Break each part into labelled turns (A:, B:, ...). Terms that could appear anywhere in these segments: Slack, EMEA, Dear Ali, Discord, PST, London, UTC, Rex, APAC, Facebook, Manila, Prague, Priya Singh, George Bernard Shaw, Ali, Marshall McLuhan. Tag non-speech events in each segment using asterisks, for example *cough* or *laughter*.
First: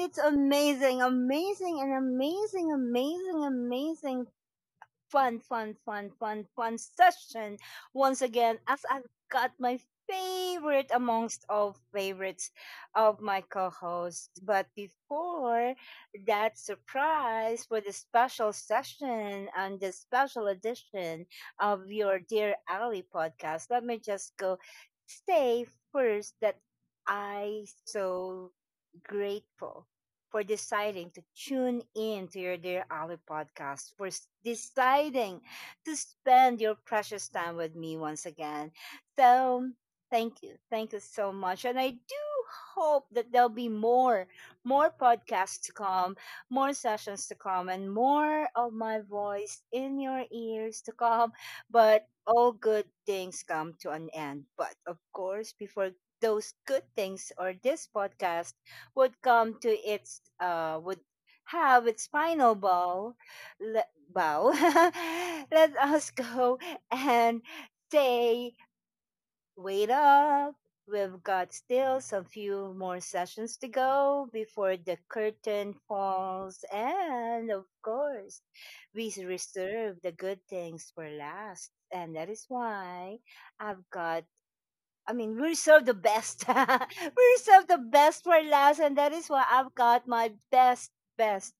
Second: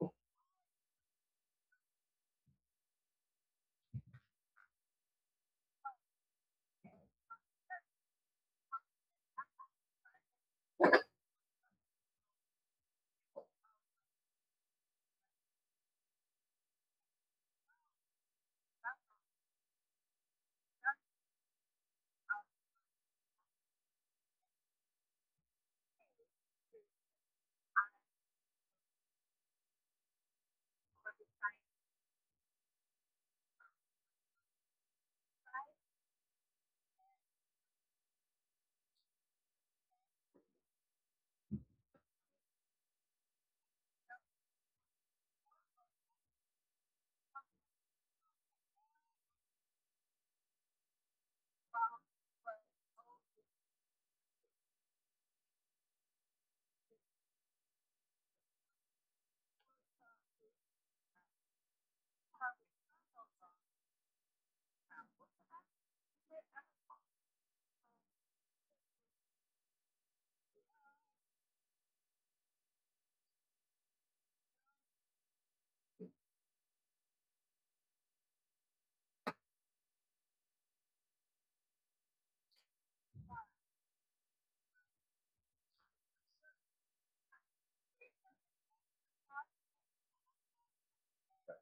A: it's amazing, amazing, and amazing, amazing, amazing fun, fun, fun, fun, fun session once again as I've got my favorite amongst all favorites of my co-hosts. But before that surprise for the special session and the special edition of your Dear Ali podcast, let me just go say first that I so grateful for deciding to tune in to your Dear Ali podcast, deciding to spend your precious time with me once again. So, thank you. Thank you so much. And I do hope that there'll be more podcasts to come, more sessions to come, and more of my voice in your ears to come. But all good things come to an end. But of course, before those good things or this podcast would come to its would have its final bow bow. *laughs* Let us go and say, wait up, we've got still some few more sessions to go before the curtain falls, and of course we reserve the good things for last, and that is why i've got I mean, we reserve the best. *laughs* We reserve the best for last, and that is why I've got my best, best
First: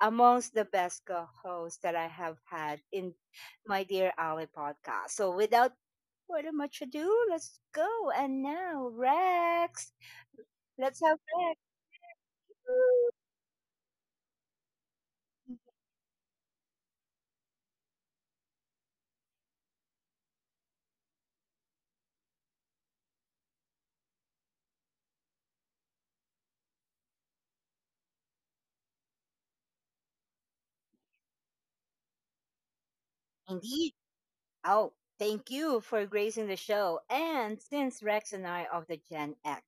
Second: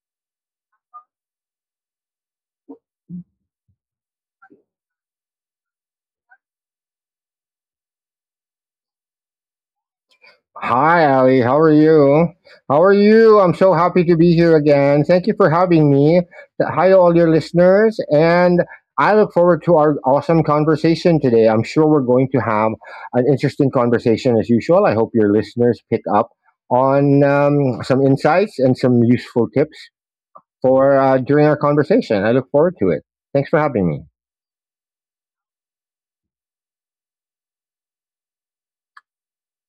A: amongst the best co-hosts that I have had in my dear Ali podcast. So, without further much ado, let's go. And now, Rex, let's
B: Hi,
A: have
B: Ali.
A: Rex.
B: How are you? How are you? I'm so happy to be here again. Thank you for having me. Hi to all your listeners. And I look forward to our awesome conversation today. I'm sure we're going to have an interesting conversation as usual. I hope your listeners pick up on some insights and some useful tips for during our conversation. I look forward to it. Thanks for having
A: Indeed.
B: me.
A: Oh, thank you for gracing the show. And since Rex and I are of the Gen X.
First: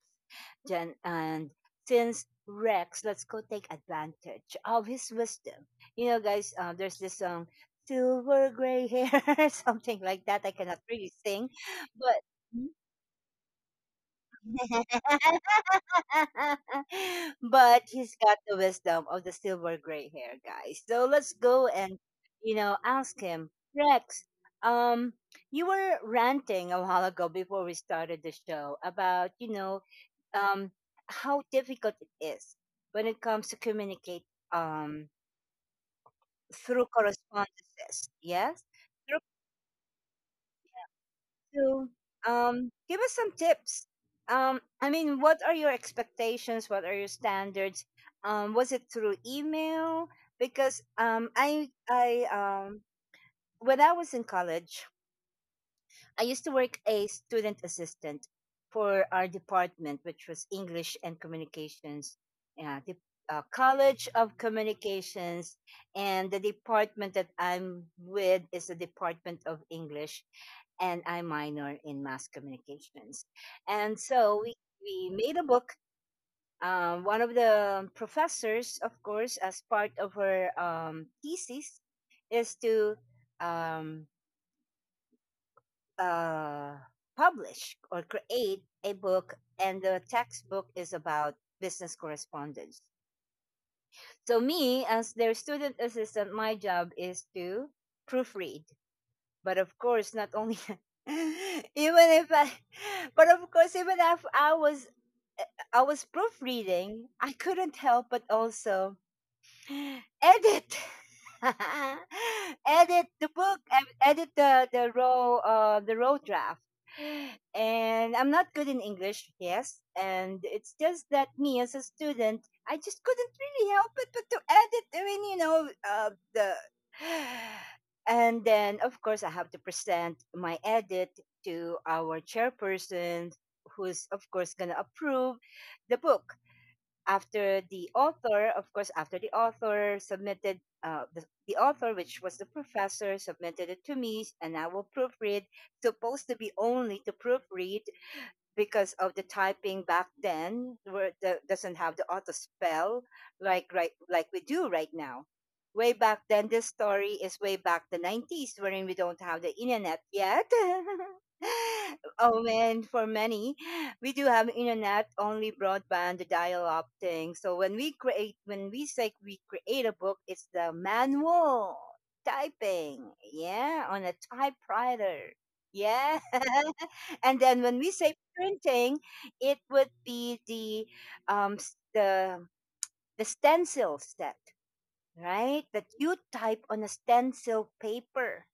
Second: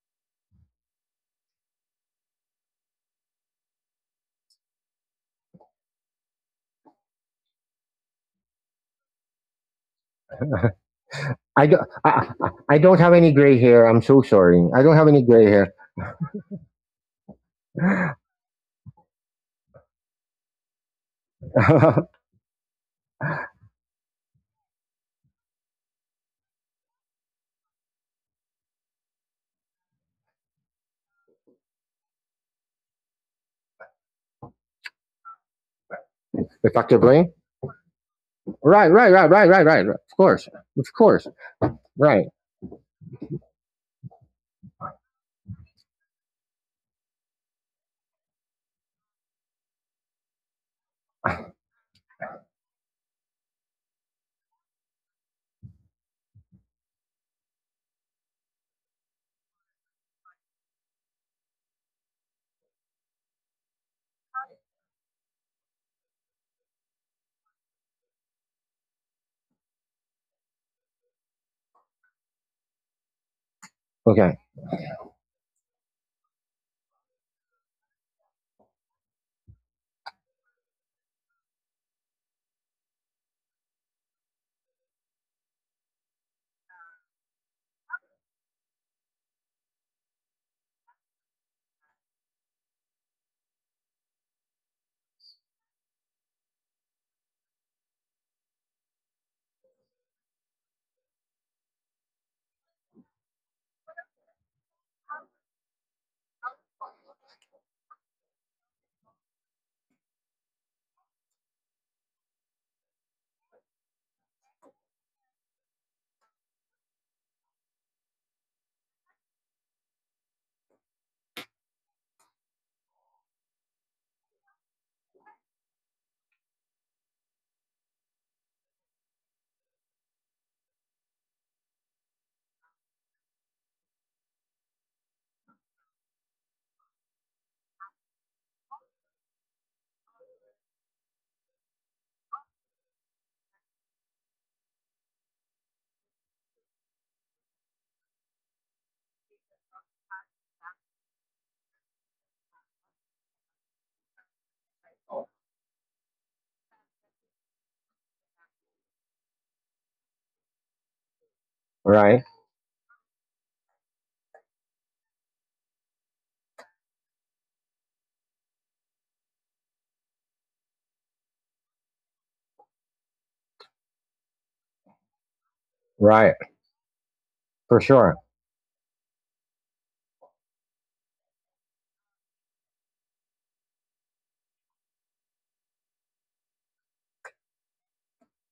A: Jen, and since Rex, let's go take advantage of his wisdom. You know, guys, there's this song, Silver Gray Hair, *laughs* something like that. I cannot really sing,
B: I don't,
A: but
B: I, I I don't have any gray hair. I'm so
A: *laughs*
B: sorry. I don't have any gray hair.
A: *laughs* but he's got the wisdom of the silver gray hair, guys. So let's go and, you know, ask him, Rex. Um, you were ranting a while ago before we started the show about, you know, um, how difficult it is when it comes to communicate um
B: *laughs*
A: through
B: Effectively.
A: correspondences. Yes,
B: Right, right, right, right, right, right. Of course, of course.
A: to
B: Right.
A: give us some tips. I mean, what are your expectations? What are your standards? Was it through email? Because when I was in college, I used to work a student assistant for our department, which was English and Communications, yeah, the College of Communications, and the department that I'm with is the Department of English, and I minor in Mass Communications, and
B: Okay.
A: so we made a book. One of the professors, of course, as part of her thesis, is to um, uh, publish or create a book, and the textbook is about business correspondence. So, me as their student assistant, my job is to proofread. But of course, not only, *laughs* even if I, but of course, even if eh, I was proofreading, I couldn't help but also edit. *laughs* Edit the book, edit the raw the raw draft. And I'm not good in english, yes, and it's just that me as a student, I just couldn't really help it but to edit. I mean, you know the *sighs* and then of course I have to present my edit to our chairperson, who's of course going to approve the book after the author, of course, after the author submitted, the author, which was the professor, submitted it to me, and I will proofread, supposed to be only to proofread, because of the typing back then where doesn't have the auto spell like right like we do right now. Way back then, this story is way back the 90s, wherein we don't have the internet yet. *laughs*
B: Right.
A: Oh man, for many, we do have internet, only broadband, the dial-up thing. So when we create, when we say we create a book, it's the manual typing, yeah, on a typewriter, yeah.
B: Right.
A: *laughs* And then when
B: For
A: we say
B: sure.
A: printing, it would be the um s- the the stencil set, right? That you type on a stencil paper,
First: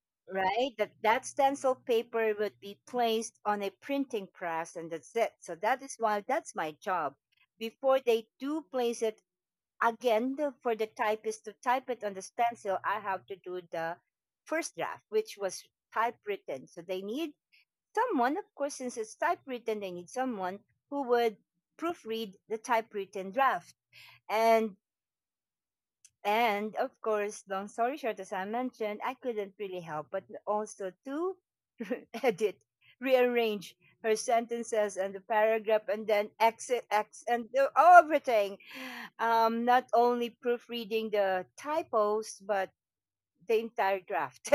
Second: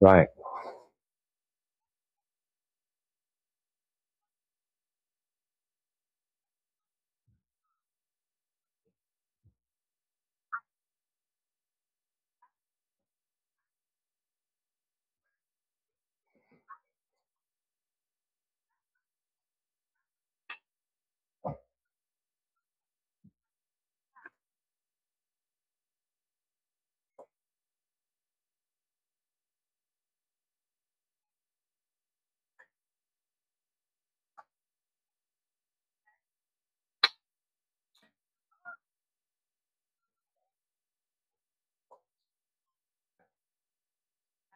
B: Right.
A: right? That that stencil paper would be placed on a printing press, and that's it. So that is why that's my job. Before they do place it again the, for the typist to type it on the stencil, I have to do the first draft, which was typewritten. So they need someone, of course, since it's typewritten, they need someone who would proofread the typewritten draft. And and of course, long story short, as I mentioned, I couldn't really help but also to *laughs* edit, rearrange her sentences and the paragraph, and then exit, X, and do everything. Not only proofreading the typos, but the entire draft.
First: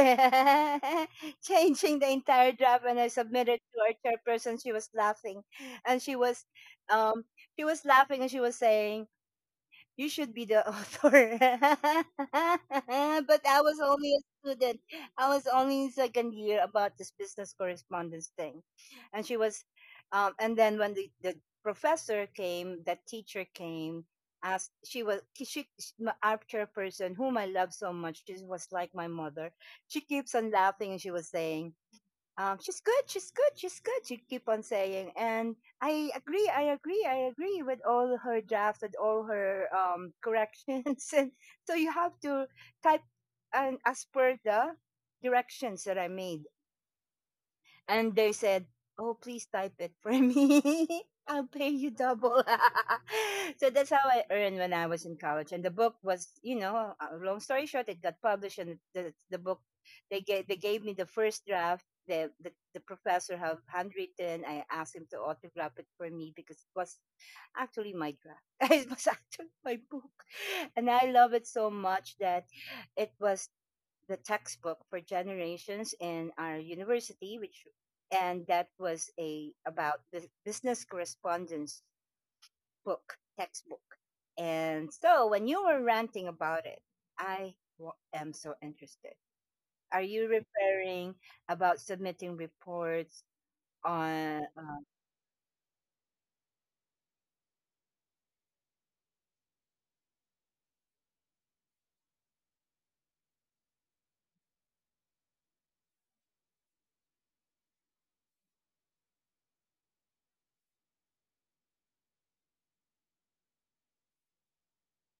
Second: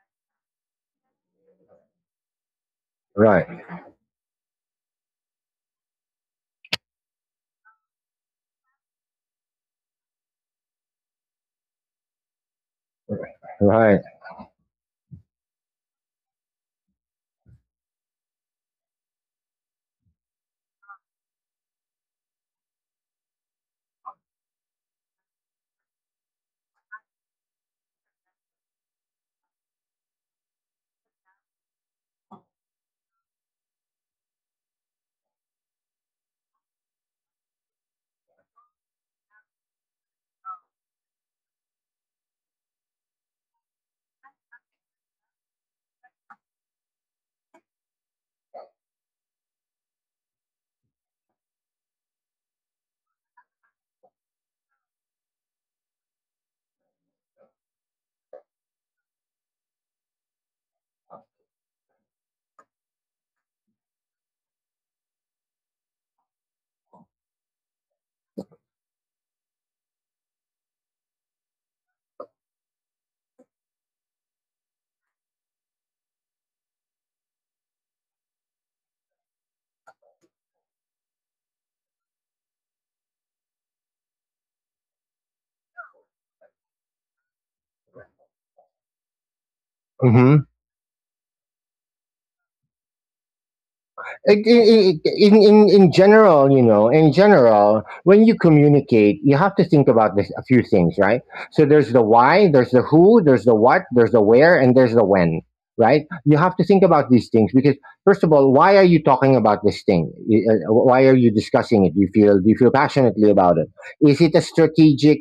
A: *laughs* Changing the entire draft, and I
B: Right.
A: submitted to our chairperson. She was laughing and um she was laughing and she was saying, you should be the author. *laughs* But I was
B: Right.
A: only a student. I was only in second year about this business correspondence thing. And she was, and then when the professor came, that teacher came, asked, she was, she my- our chairperson, whom I love so much, she was like my mother. She keeps on laughing and she was saying, she's good, she's good, she's good. She keep on saying, and I agree, I agree, I agree with all her drafts and all her corrections. *laughs* And so you have to type and as per the directions that I made, and they said, "Oh, please type it for me. *laughs* I'll pay you double." *laughs* So that's how I earned when I was in college. And the book was, you know, long story short, it got published, and the book they gave me the first draft. The professor have handwritten. I asked him to autograph it for me because it was actually my draft. *laughs* It was actually my book, and I love it so much that it was the textbook for generations in our university, which, and that was a about the business correspondence book textbook. And so when you were ranting about it, am so interested. Are you
B: Mm-hmm.
A: referring about submitting reports on?
B: In, in general, when you communicate, you have to think about this, a few things, right? So there's the why, there's the who, there's the what, there's the where, and there's the when, right? You have to think about these things because, first of all, why are you talking about this thing? Why are you discussing it? Do you feel passionately about it? Is it a strategic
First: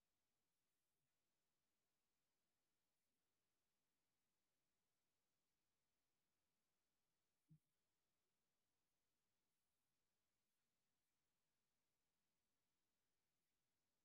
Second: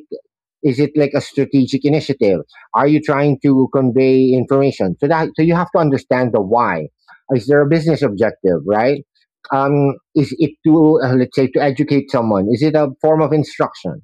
B: Is it like a strategic initiative? Are you trying to convey information? So you have to understand the why. Is there a business objective, right? Is it to, let's say, to educate someone? Is it a form of instruction?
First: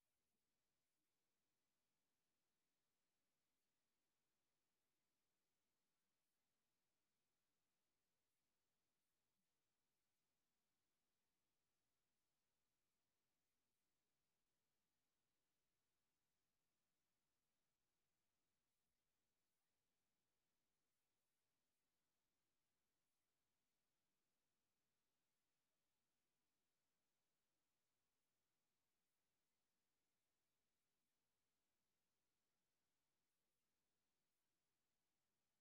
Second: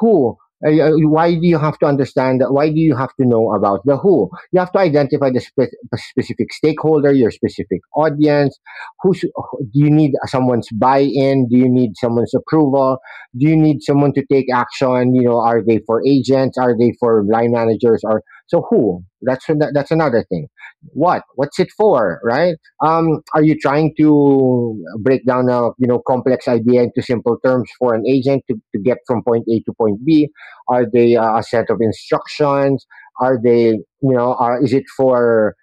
B: Who? Why do you have to understand? Why do you have to know about the who? You have to identify the specific stakeholder, your specific audience. Do you need someone's buy-in? Do you need someone's approval? Do you need someone to take action? You know, are they for agents? Are they for line managers? Or so who? That's another thing. What? What's it for? Right? Are you trying to break down a complex idea into simple terms for an agent to get from point A to point B? Are they a set of instructions? Are they you know? Are, is it for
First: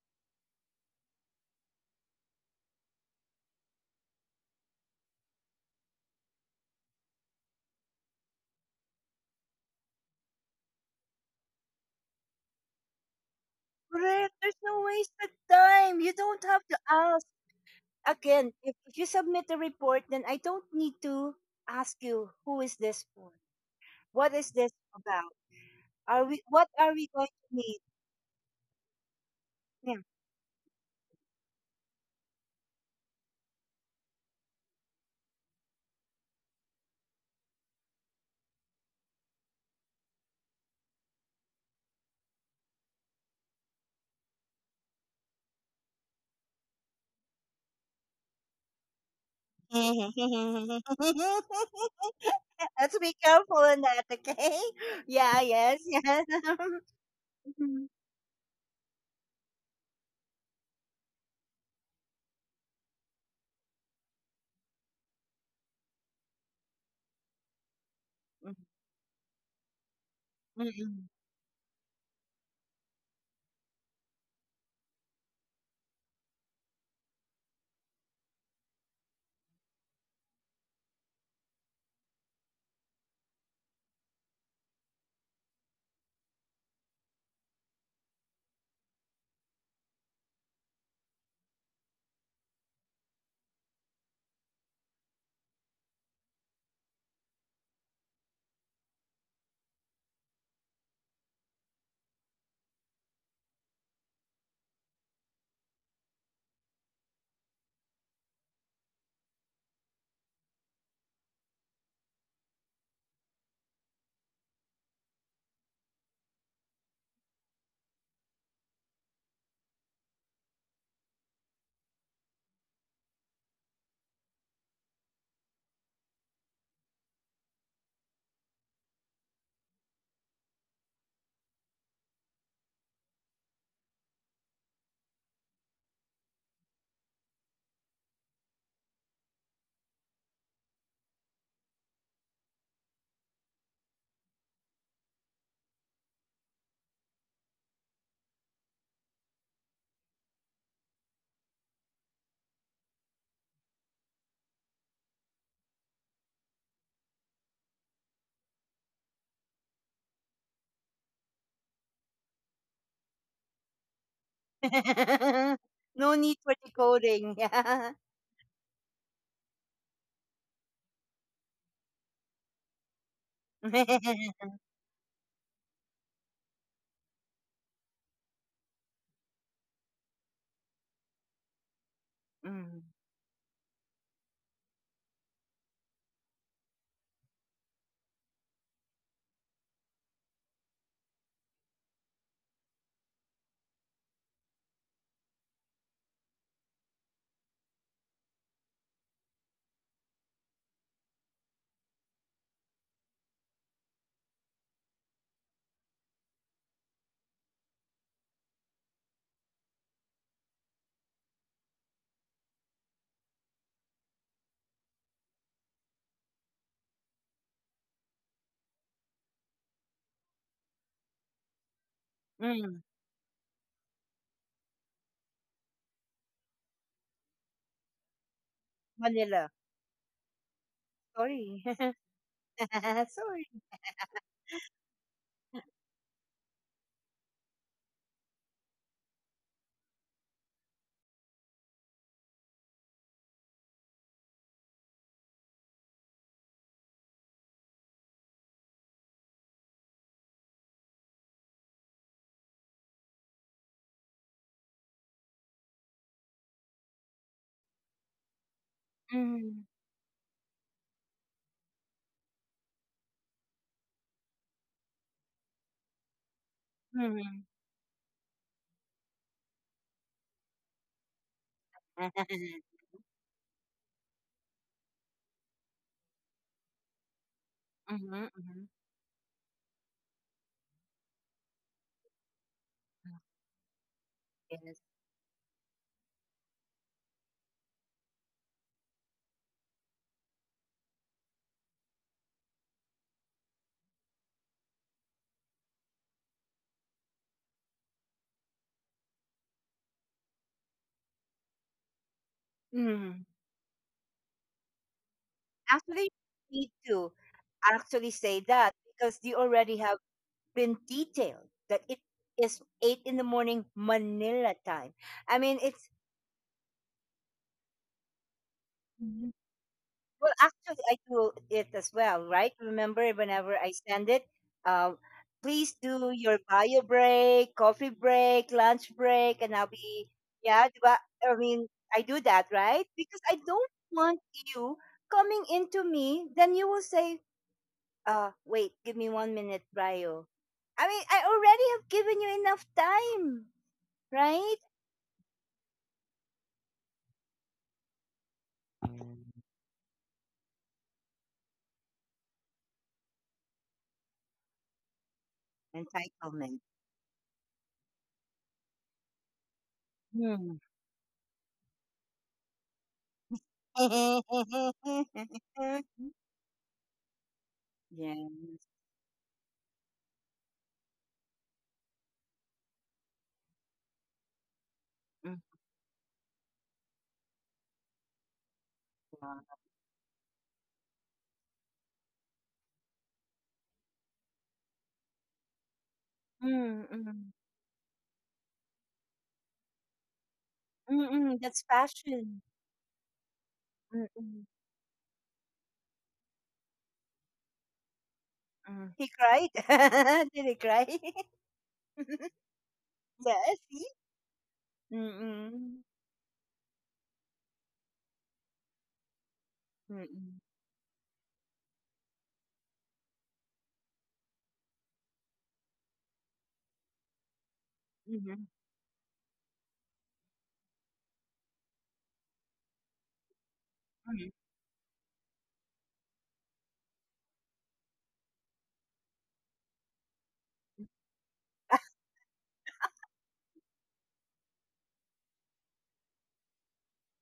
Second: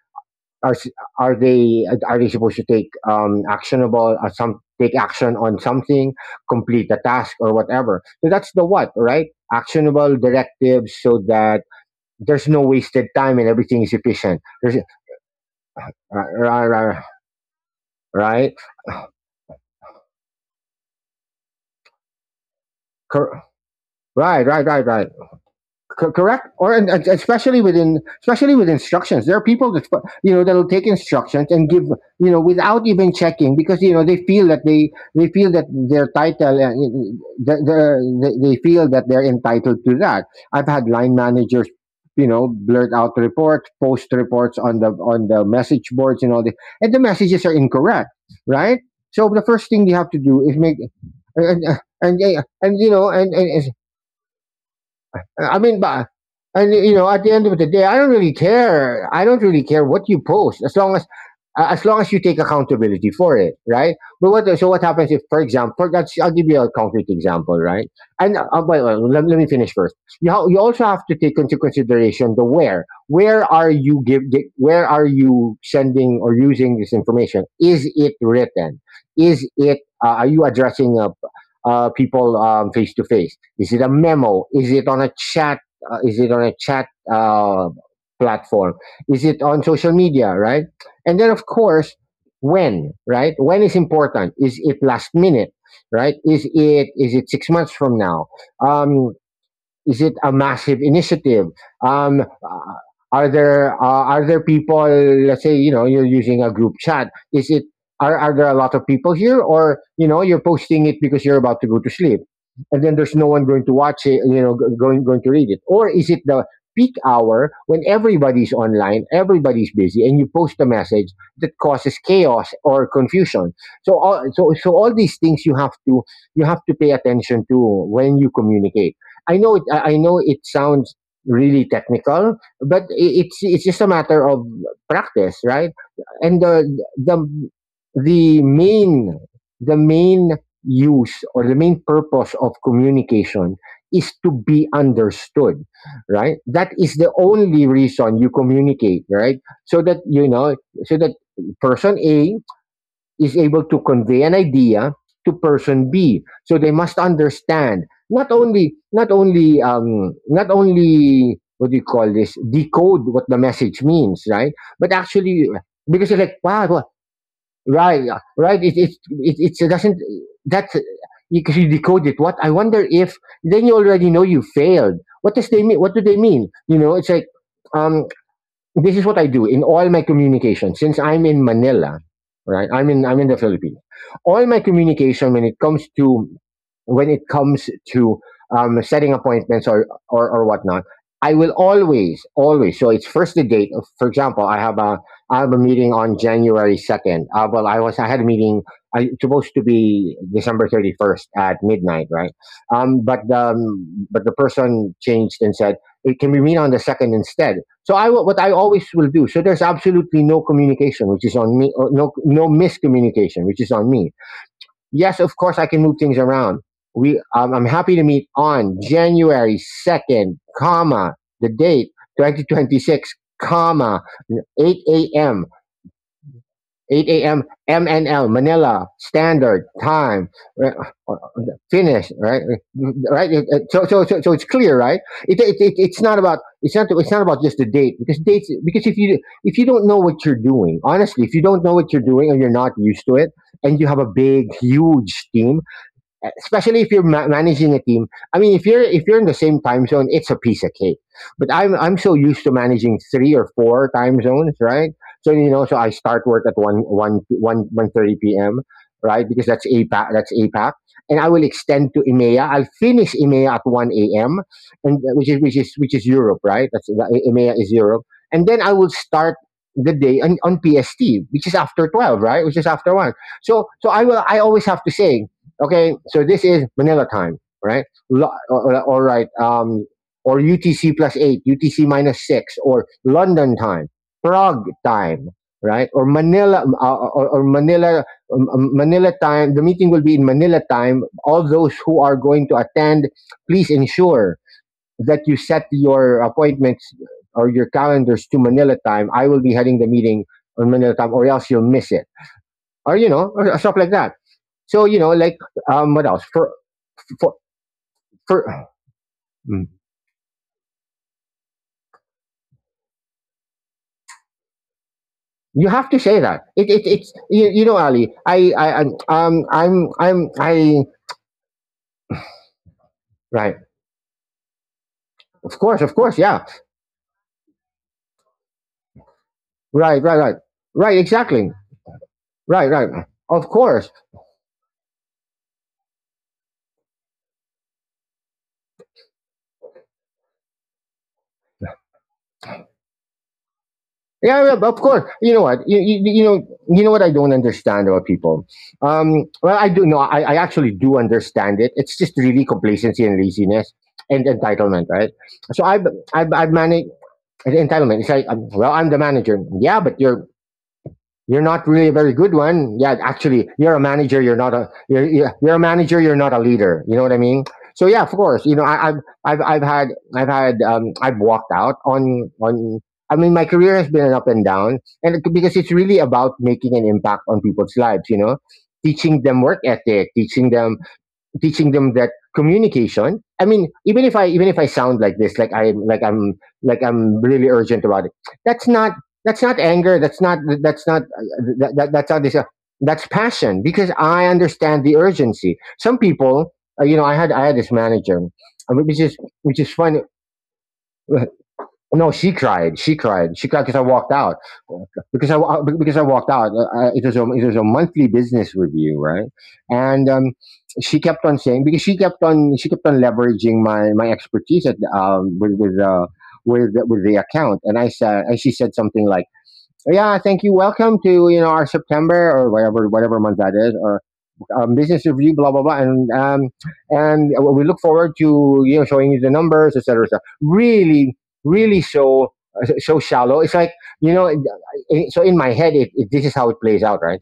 B: are s- are they supposed to take actionable, some take action on something, complete a task or whatever. So that's the what, right? Actionable directives, so that there's no wasted time and everything is
A: Correct.
B: efficient
A: There's
B: there's, uh,
A: no wasted time. You don't have
B: Right,
A: to
B: right,
A: ask again.
B: right
A: If you submit a report, then I don't need to ask you who is this for,
B: Cor-
A: what
B: right,
A: is
B: right,
A: this
B: right, right.
A: about.
B: Co-
A: Are we?
B: correct
A: What
B: or and,
A: are
B: and
A: we going to
B: especially
A: need?
B: within especially with instructions, there are people that
A: Yeah.
B: that'll take instructions and give, without even checking, because they feel that they feel that their title, they feel that they're entitled to that. I've had line managers, blurt out reports, post reports on the message boards and all this, and the messages are incorrect, right? So the first thing you have to do is make
A: *laughs*
B: and and you
A: Let's
B: know
A: be careful
B: and
A: in that, okay? *laughs* Yeah,
B: I mean,
A: yes,
B: but,
A: yes. *laughs*
B: at the end of the day,
A: Mhm.
B: I don't really care. I don't really care what you post, as long as, you take accountability for it, right? But what so what happens if, for example, that's I'll give you a concrete example, right? And wait, wait, let me finish first. You also have
A: Mhm.
B: to take into consideration the where. Where are you give gi- Where are you sending or using this information? Is it written? Is it? Are you addressing, people, face to face? Is it a memo? Is it on a chat? Is it on a chat, platform? Is it on social media, right? And then, of course, when, right? When is important? Is it last minute, right? Is it 6 months from now? Um, is it a massive initiative? Um, uh, are there, people? Let's say, you're using a group chat. Is it are there a lot of people here, or you're posting it because you're about to go to sleep, and then there's no one going to watch it, going to read it, or is it the peak hour when everybody's online, everybody's busy, and you post a message that causes chaos or confusion. So all these things you have to, pay attention to when you communicate. I know it. I know it sounds really technical, but it's just a matter of practice, right? And the the main the main use, or the main purpose of communication, is to be understood, right? That is the only reason you communicate, right? So that you know so that person A is able to convey an idea to person B. So they must understand, not, only not only not only what do you call this, decode what the message means, right? But actually,
A: *laughs*
B: because
A: No
B: you're
A: need
B: like,
A: for
B: wow, what?
A: decoding. Yeah.
B: Right. It doesn't, that's because you decode it. What? I wonder if then you already know you
A: *laughs*
B: failed. What does they mean? What do they mean? You know, it's like. Um, this is what I do in all my communication. Since I'm in Manila, right?
A: Mm.
B: I'm in the Philippines. All my communication when it comes to setting appointments, or whatnot, I will always. So it's first the date. For example, I have a meeting on January 2. Well, I had a meeting. I It's supposed to be December 31st at midnight, right? But the person changed and said, it can we meet on the second instead? What I always will do. So there's absolutely no communication, which is on me. Or, no miscommunication, which is on me. Yes, of course I can move things around. We I'm happy to meet on January 2, comma, the date
A: Mm.
B: 2026, comma, 8 a.m. 8 a.m. MNL, Manila
A: Manila.
B: Standard Time. Right? uh,
A: Sorry.
B: Finish, right,
A: *laughs*
B: right.
A: Sorry.
B: So, it's clear, right? It, it's not about just the date, because dates, because if you don't know what you're doing, honestly, if you don't know what you're doing and you're not used to it, and you have a big, huge team, especially if you're managing a team. I mean, if you're, in the same time zone, it's a piece of cake. But I'm so used to managing 3 or 4 time zones, right? So I start work at one one one one thirty p.m. Right, because
A: Mm.
B: that's APAC, that's APAC, and I will extend to EMEA. I'll finish EMEA at 1 a.m., and which is Europe, right? That's
A: Mm.
B: EMEA, is Europe, and then I will start the day on PST, which is after 12, right? Which is
A: *laughs*
B: after one. So I always have to say, okay, so this is Manila time, right?
A: Mhm,
B: Lo-
A: mhm.
B: or- All right, um, or UTC+8, UTC-6, or London time, Prague
A: Yes.
B: time, right? Or Manila, Manila time. The meeting will be in Manila time. All those who are going to attend, please ensure that you set your appointments, or your calendars, to Manila time. I will be heading the meeting on Manila time, or else you'll miss it,
A: Mm.
B: or stuff like that. So, what
A: Actually,
B: else?
A: you need to
B: For
A: actually say
B: for
A: that because you
B: mm.
A: already have been detailed that it is 8 in the morning Manila time. I mean,
B: You
A: it's
B: have to say that it's, you know, Ali. I
A: Mhm.
B: I'm
A: Well,
B: I
A: actually, I do it as well, right? Remember, whenever
B: right,
A: I send it, uh,
B: of
A: please
B: course, of
A: do
B: course.
A: your
B: Yeah,
A: bio break, coffee break, lunch break, and I'll
B: right,
A: be,
B: right, right,
A: yeah, di
B: right,
A: ba? I
B: exactly,
A: mean, I do that,
B: right,
A: right?
B: right,
A: Because I
B: of
A: don't
B: course.
A: want you coming into me, then you will say, wait, give me 1 minute, Brio. I mean, I already have given you enough time,
B: Yeah, yeah,
A: right?
B: of course. You know what? You know what I don't understand about people? Well, I do. No I actually do understand it. It's just really complacency and laziness and entitlement, right? So I've
A: Entitlement.
B: managed entitlement. It's like, well, I'm the manager. Yeah, but you're
A: Hmm.
B: you're not really a very good one. Yeah, actually, you're a manager. You're a manager.
A: *laughs*
B: You're not a leader. You know what I mean? So yeah, of course. You know,
A: Yes.
B: I, I've had I've had I've walked out on. I mean, my career has been an up and down, and
A: Mm.
B: because it's really about making an impact on people's lives. You know, teaching them
A: Wow.
B: work ethic, teaching them that communication. I mean, even if I sound like this, like i like i'm like
A: Mm,
B: i'm
A: mm.
B: really urgent about it. That's not that's not anger. That's not that's not
A: Mm, mm, that's
B: that, that, that's not this —
A: passion.
B: that's passion, because
A: Mm,
B: I
A: mm,
B: understand the urgency. Some people — you know, I had this manager,
A: mm.
B: which
A: He
B: is
A: cried.
B: which is funny.
A: *laughs* Did he cry?
B: No, she
A: *laughs*
B: cried. She cried. She
A: Yes.
B: cried because I
A: See?
B: walked out. Because I
A: Mm-mm.
B: because I walked out. It was a monthly business review, right? And
A: Mm-mm.
B: she kept on saying, because she kept on leveraging my expertise at with with the account, and I said and
A: Mhm.
B: she said something like, "Yeah, thank you. Welcome to our September — or whatever month that is — or
A: Mm.
B: business review, blah blah blah, and and we look forward to showing you the numbers, et etc. etc." Really, really so shallow. It's like, you know, so in my head, this is how it plays out, right?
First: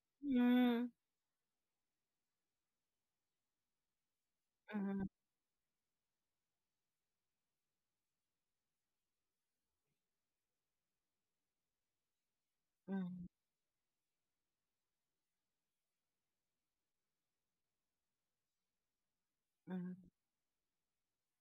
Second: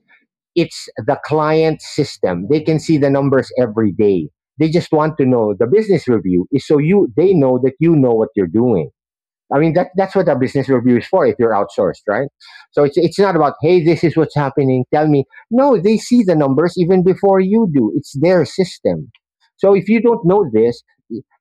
B: It's the client system. They can see the numbers every day. They just
A: Mm. Mm.
B: want to know the business review is so you they know that you know what you're doing. I mean, that's what a business review is for if you're outsourced, right? So it's,
A: Mm.
B: it's not about, "Hey, this is what's happening. Tell me." No, they see the numbers even before you do. It's their system. So if
A: Mm.
B: you don't know this,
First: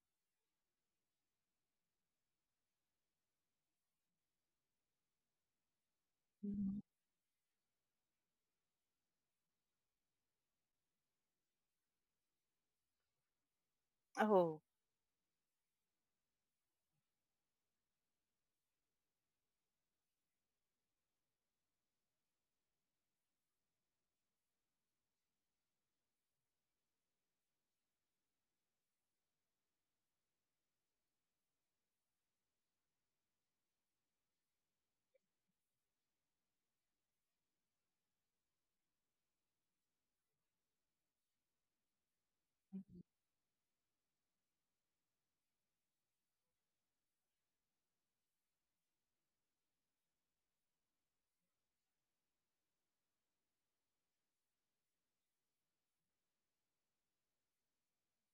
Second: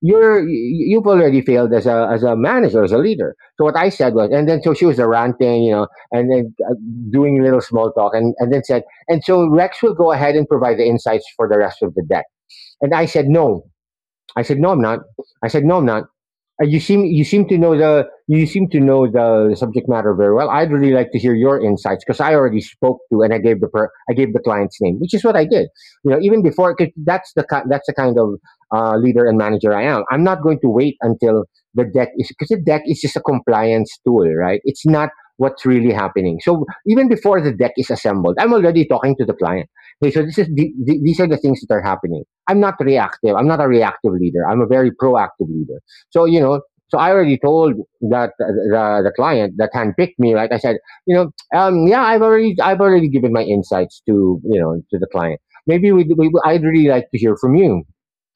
B: you've already failed as a manager, as a leader. So what I said was — and then so she was ranting, and then
A: Mm.
B: doing a little small talk, and then said, "And so Rex will go ahead and provide the insights for the rest of the deck." And I said, no. I said,
A: Oh.
B: no, I'm not. I said, no, I'm not. You seem to know the subject matter very well. I'd really like to hear your insights, because I already spoke to — and I gave the I gave the client's name, which is what I did. You know, even before — because that's the kind of leader and manager I am. I'm not going to wait until the deck is because the deck is just a compliance tool, right? It's not what's really happening. So even before the deck is assembled, I'm already talking to the client. Hey, so this is the, these are the things that are happening. I'm not reactive. I'm not a reactive leader. I'm a very proactive leader, so so I already told that uh, the client that handpicked me, right? I said, you know, yeah, I've already given my insights to to the client. Maybe we I'd really like to hear from you.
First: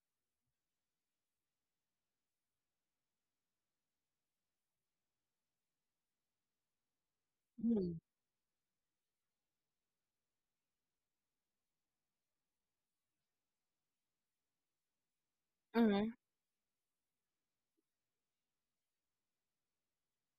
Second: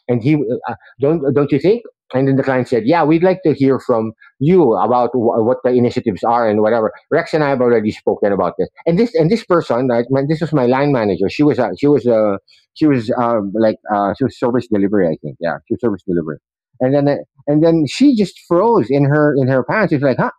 B: And he, don't you think? And then the client said, "Yeah, we'd like to hear from you about what the initiatives are and whatever. Rex and I have already spoken about this." And this — this was my line manager. She was service delivery, I think. Yeah, she was service
A: Mm.
B: delivery. And then uh, and then she just froze in her pants. She's like, "Huh?"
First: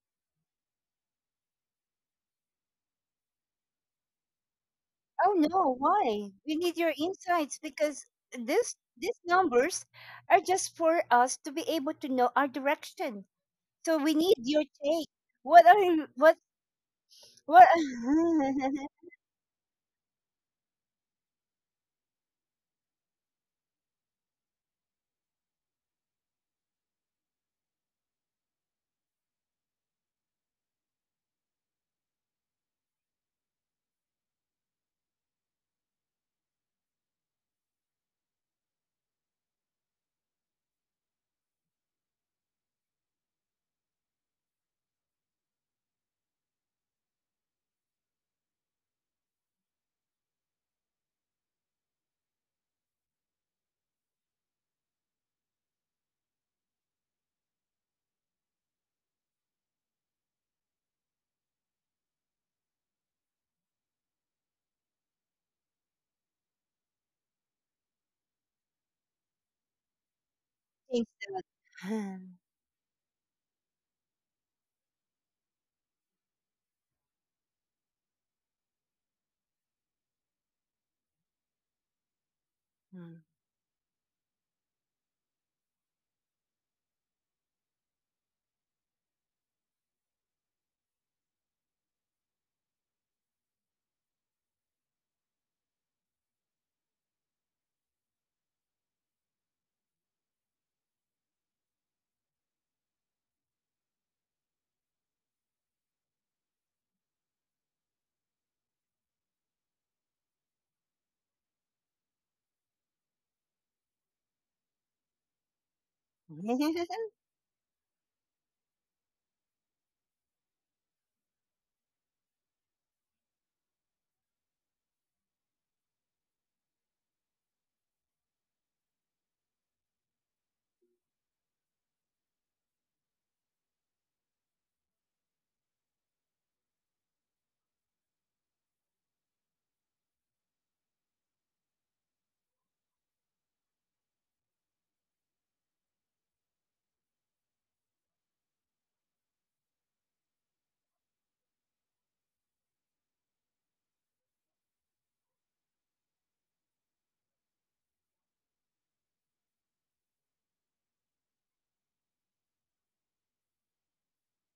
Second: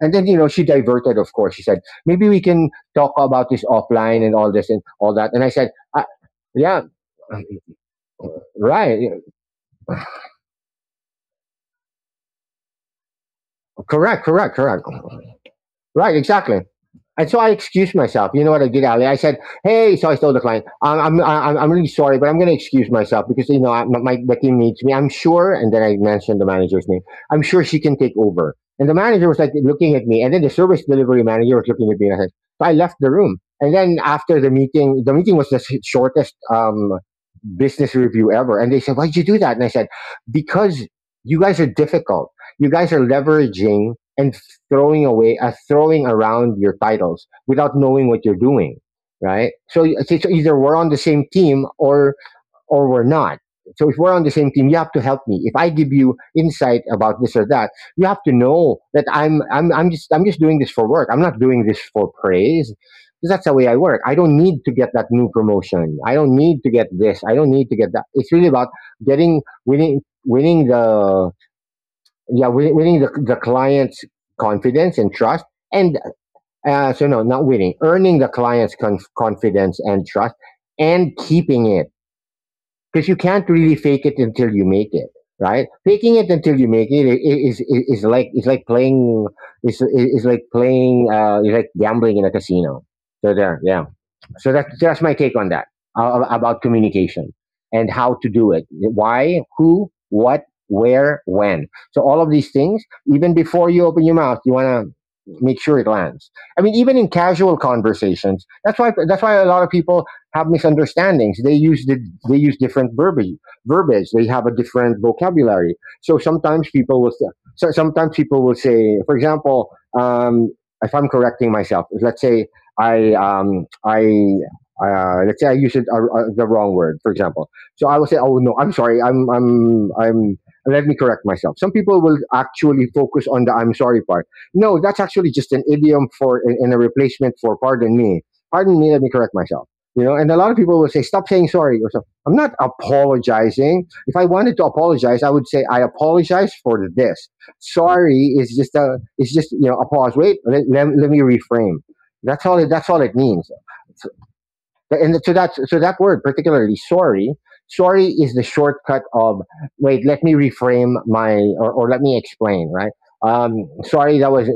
B: And then she diverted. Of course, she said, "Maybe we can talk about this offline," and all this and all that.
A: Oh
B: And I said,
A: no, why? We need
B: yeah,
A: your insights because this
B: right.
A: these numbers are just for us to be able to know our direction. So we
B: Correct,
A: need
B: correct,
A: your
B: correct.
A: take. What are you
B: Right, exactly. And so I
A: what
B: excused myself.
A: *laughs*
B: You know what I did, Ali? I said, "Hey," so I told the client, "I'm really sorry, but I'm going to excuse myself because I, my team needs me. I'm sure." And then I mentioned the manager's name. "I'm sure she can take over." And the manager was like looking at me, and then the service delivery manager was looking at me. And I said — so I left the room. And then after the meeting — the meeting was the shortest business review ever. And they said, "Why'd you do that?" And I said, "Because you guys are difficult. You guys are leveraging and throwing around your titles without knowing what you're doing. Right, so it's either we're on the same team or we're not. So if we're on the same team, you have to help me. If I give you insight about this or that, you have to know that I'm just doing this for work. I'm not doing this for praise, because that's the way I work. I don't need to get that new promotion, I don't need to get this, I don't need to get that. It's really about getting winning winning
A: Thanks
B: the —
A: a lot.
B: yeah, winning the client's confidence and trust. And so — no, not winning, earning the client's confidence and trust, and keeping it, because you
A: *laughs*
B: can't really fake it until you make it. Right, faking it until you make it is is like it's like playing it's like gambling in a casino. So there, yeah. So that's my take on that, about communication and how to do it. Why, who, what, where, when. So all of these things — even before you open your mouth, you want to make sure it lands. I mean, even in casual conversations, that's why a lot of people have misunderstandings. They use the — they use different verbiage. They have a different vocabulary. So sometimes
A: Mhm,
B: people will so sometimes people will say, for example, um, if I'm correcting myself — let's say I — let's say I use it — the wrong word, for example. So I will say, 'Oh no, I'm sorry. I'm." Let me correct myself. Some people will actually focus on the 'I'm sorry' part. No, that's actually just an idiom for — and a replacement for 'Pardon me.' Pardon me, let me correct myself. You know, and a lot of people will say, 'Stop saying sorry,' or something. I'm not apologizing. If I wanted to apologize, I would say, 'I apologize for this.' Sorry is just a. It's just a pause. Wait. Let me reframe — that's all. That's all it means. So- And so that word particularly — sorry. Sorry is the shortcut of "Wait, let me reframe my or let me explain." Right. Sorry, that was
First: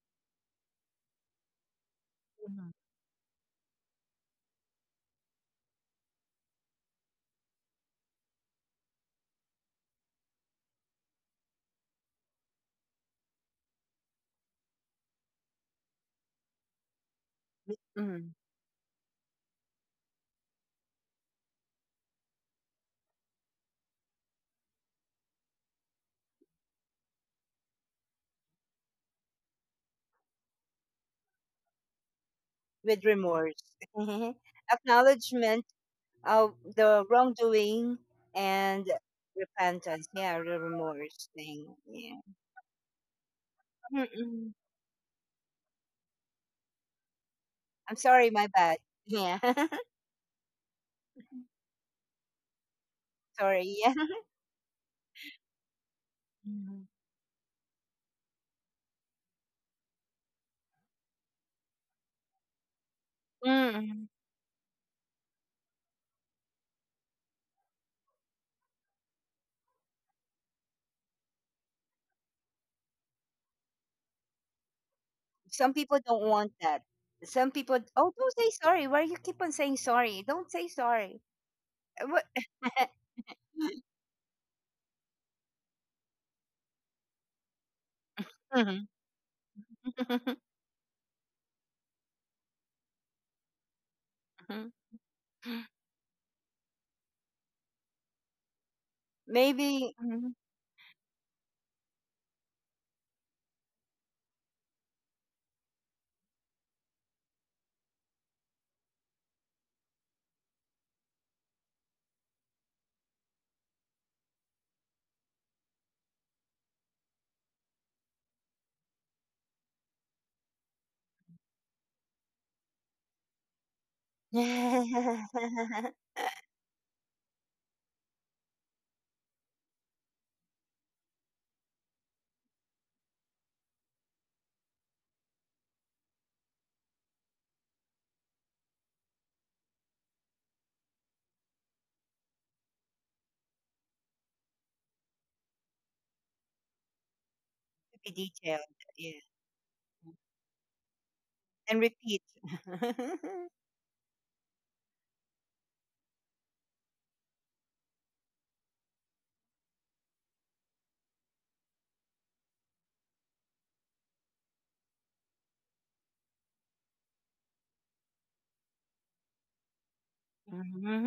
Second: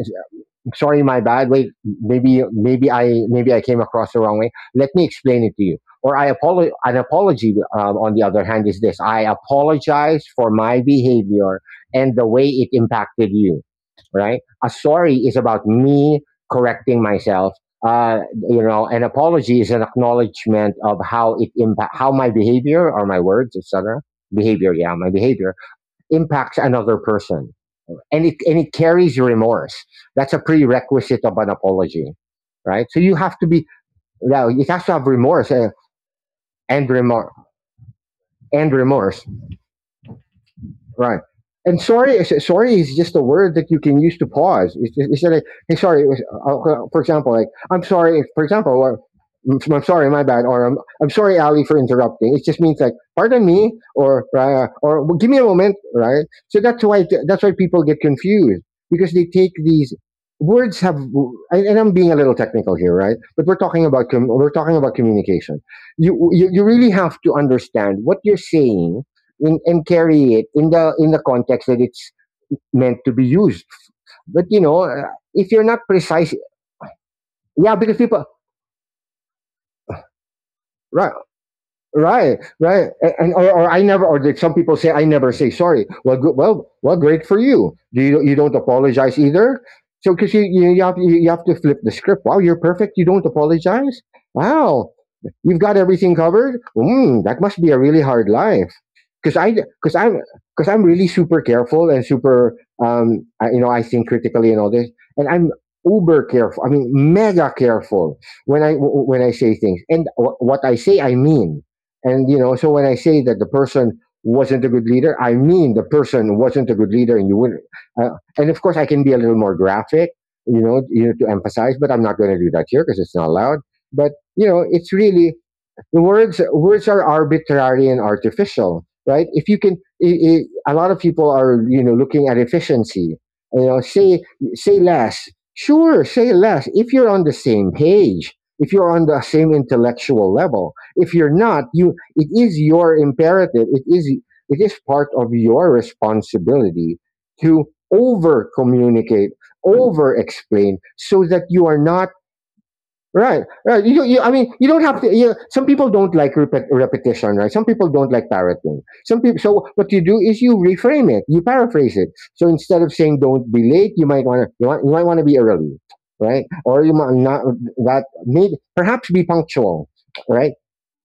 B: sorry, my bad. Wait, maybe I came across the wrong way. Let me explain it to you. Or, an apology, on the other hand, is this: I apologize for my behavior and the way it impacted you. Right? A sorry is about me correcting myself. uh,
A: mhm.
B: you know an apology is an acknowledgement of how it impact — how my behavior or my words, etc. — behavior, yeah, my behavior — impacts another person, and it carries remorse. That's a prerequisite of an apology, right? So
A: With
B: you have to
A: remorse.
B: be —
A: *laughs*
B: now, it has to have remorse,
A: Acknowledgement of
B: and
A: the
B: remorse,
A: wrongdoing
B: and
A: and
B: remorse.
A: repentance. Yeah, the
B: Right.
A: remorse thing.
B: And sorry,
A: Yeah.
B: sorry is just a word that you can use to
A: Mm-mm.
B: pause. It's like, "Hey, sorry. It was," for example, like, "I'm
A: I'm
B: sorry, if,
A: sorry,
B: for
A: my
B: example,"
A: bad.
B: or,
A: Yeah. *laughs*
B: I'm sorry, my bad," or, I'm sorry, Ali, for interrupting." It just means, like, "Pardon me,"
A: Sorry.
B: or, "Right," or, "Well, give me a moment," right? So that's
A: Mhm.
B: why that's why people get confused, because they take these — words have. And I'm being a little technical here, right? But we're talking
A: Mm.
B: about communication. You really have to understand what you're saying in, and carry it in the context that it's meant to be used. But if you're
A: Some
B: not
A: people don't
B: precise —
A: want that. Some people,
B: yeah, because
A: oh,
B: people —
A: don't say sorry. Why you keep on saying sorry? Don't say
B: right.
A: sorry. What-
B: Right, right.
A: *laughs*
B: And, or I never — or like some people say, "I never say sorry." Well, good. Well, great for you. Do you don't
A: Mhm.
B: apologize either? So because you,
A: *laughs*
B: you you have you have to flip the script. "Wow, you're perfect. You don't apologize. Wow, you've got everything covered." Mm, that must be a really hard life. Because I
A: Maybe.
B: because I'm
A: Mhm.
B: because I'm really super careful and super — I, you know I think critically and all this, and I'm uber careful. I mean, mega careful when I when I say things, and what I say I mean. And so when I say that the person wasn't a good leader, I mean the person wasn't a good leader, and you wouldn't. Uh, and of course, I can be a little more graphic, to emphasize, but I'm not going to do that here because it's not allowed. But you know, it's really the
A: *laughs*
B: words are arbitrary and artificial, right? If you can, i i, a lot of people are, you know, looking at efficiency. You know, say less. Sure, say less if you're on the same page, if you're on the same intellectual level. If you're not, you, it is your imperative, it is, it is part of your responsibility to
A: To be
B: over
A: detailed, yeah,
B: communicate, over explain so that you
A: and
B: are not—
A: repeat.
B: Right,
A: *laughs*
B: right. You, I mean, you don't have to. You some people don't like repetition, right? Some people don't like parroting. Some people. So what you do is you reframe it, you paraphrase it. So instead of saying "don't be late," you might want to you might want to be early, right? Or you might not— that, maybe, perhaps, be punctual, right?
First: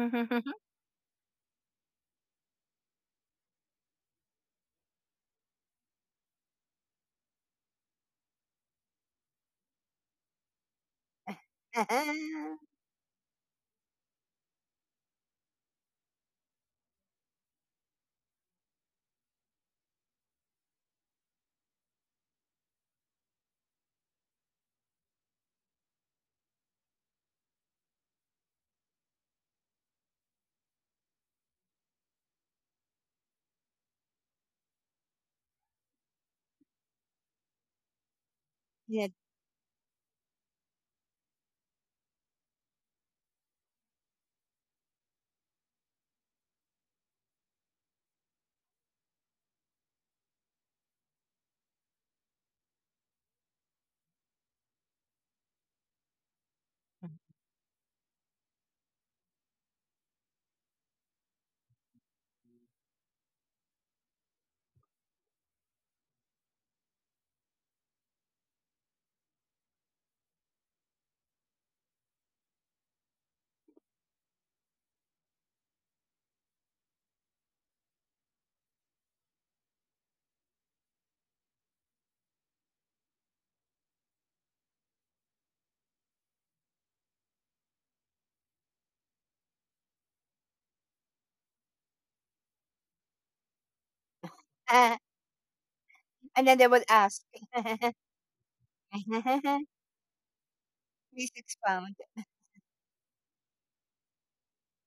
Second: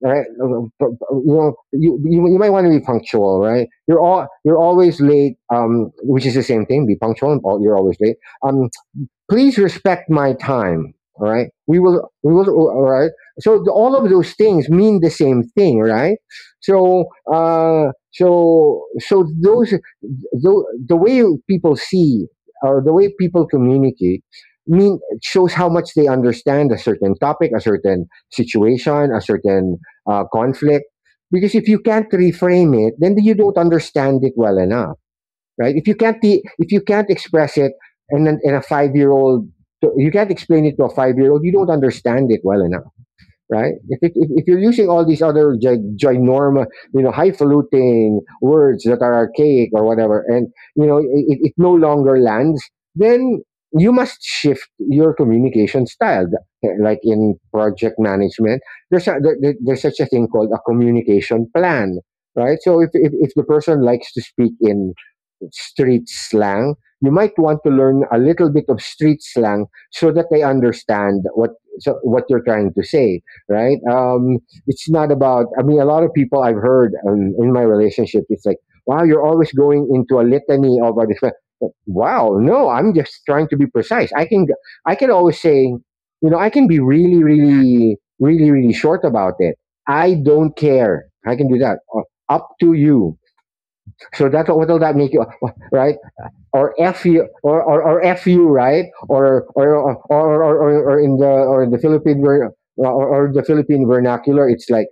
B: Right, you know, you might want to be punctual, right? You're always late, which is the same thing. Be punctual, and you're always late. Um, please respect my time, all right? We will,
A: *laughs*
B: all right. So the— all of those things mean the same thing, right? So uh so so those— the way people see, or the way people communicate, mean shows how much they understand a certain topic, a certain situation, a certain conflict, because if you can't reframe it, then you don't understand it well enough, right? If you can't if you can't express it, and then in a 5-year
A: Yeah.
B: old, you can't explain it to a 5-year old. You don't understand it well enough, right? If, it, if you're using all these other ginormous, you know, highfalutin words that are archaic or whatever, and you know, it, no longer lands, then you must shift your communication style. Like in project management, there's such a thing called a communication plan, right? So if the person likes to speak in street slang, you might want to learn a little bit of street slang so that they understand what, so what you're trying to say, right? It's not about— I mean, a lot of people I've heard, in my relationship, it's like, "Wow, you're always going into a litany of a different." Wow, no, I'm just trying to be precise. I can always say, you know, I can be really, really, really, really short about it. I don't care. I can do that. Or— up to you. So that's what will that
A: Uh,
B: make you, right?
A: and then they would ask, *laughs*
B: Or fu right, or in the—
A: please
B: or in the
A: expound.
B: Philippine ver- or the Philippine vernacular, it's like,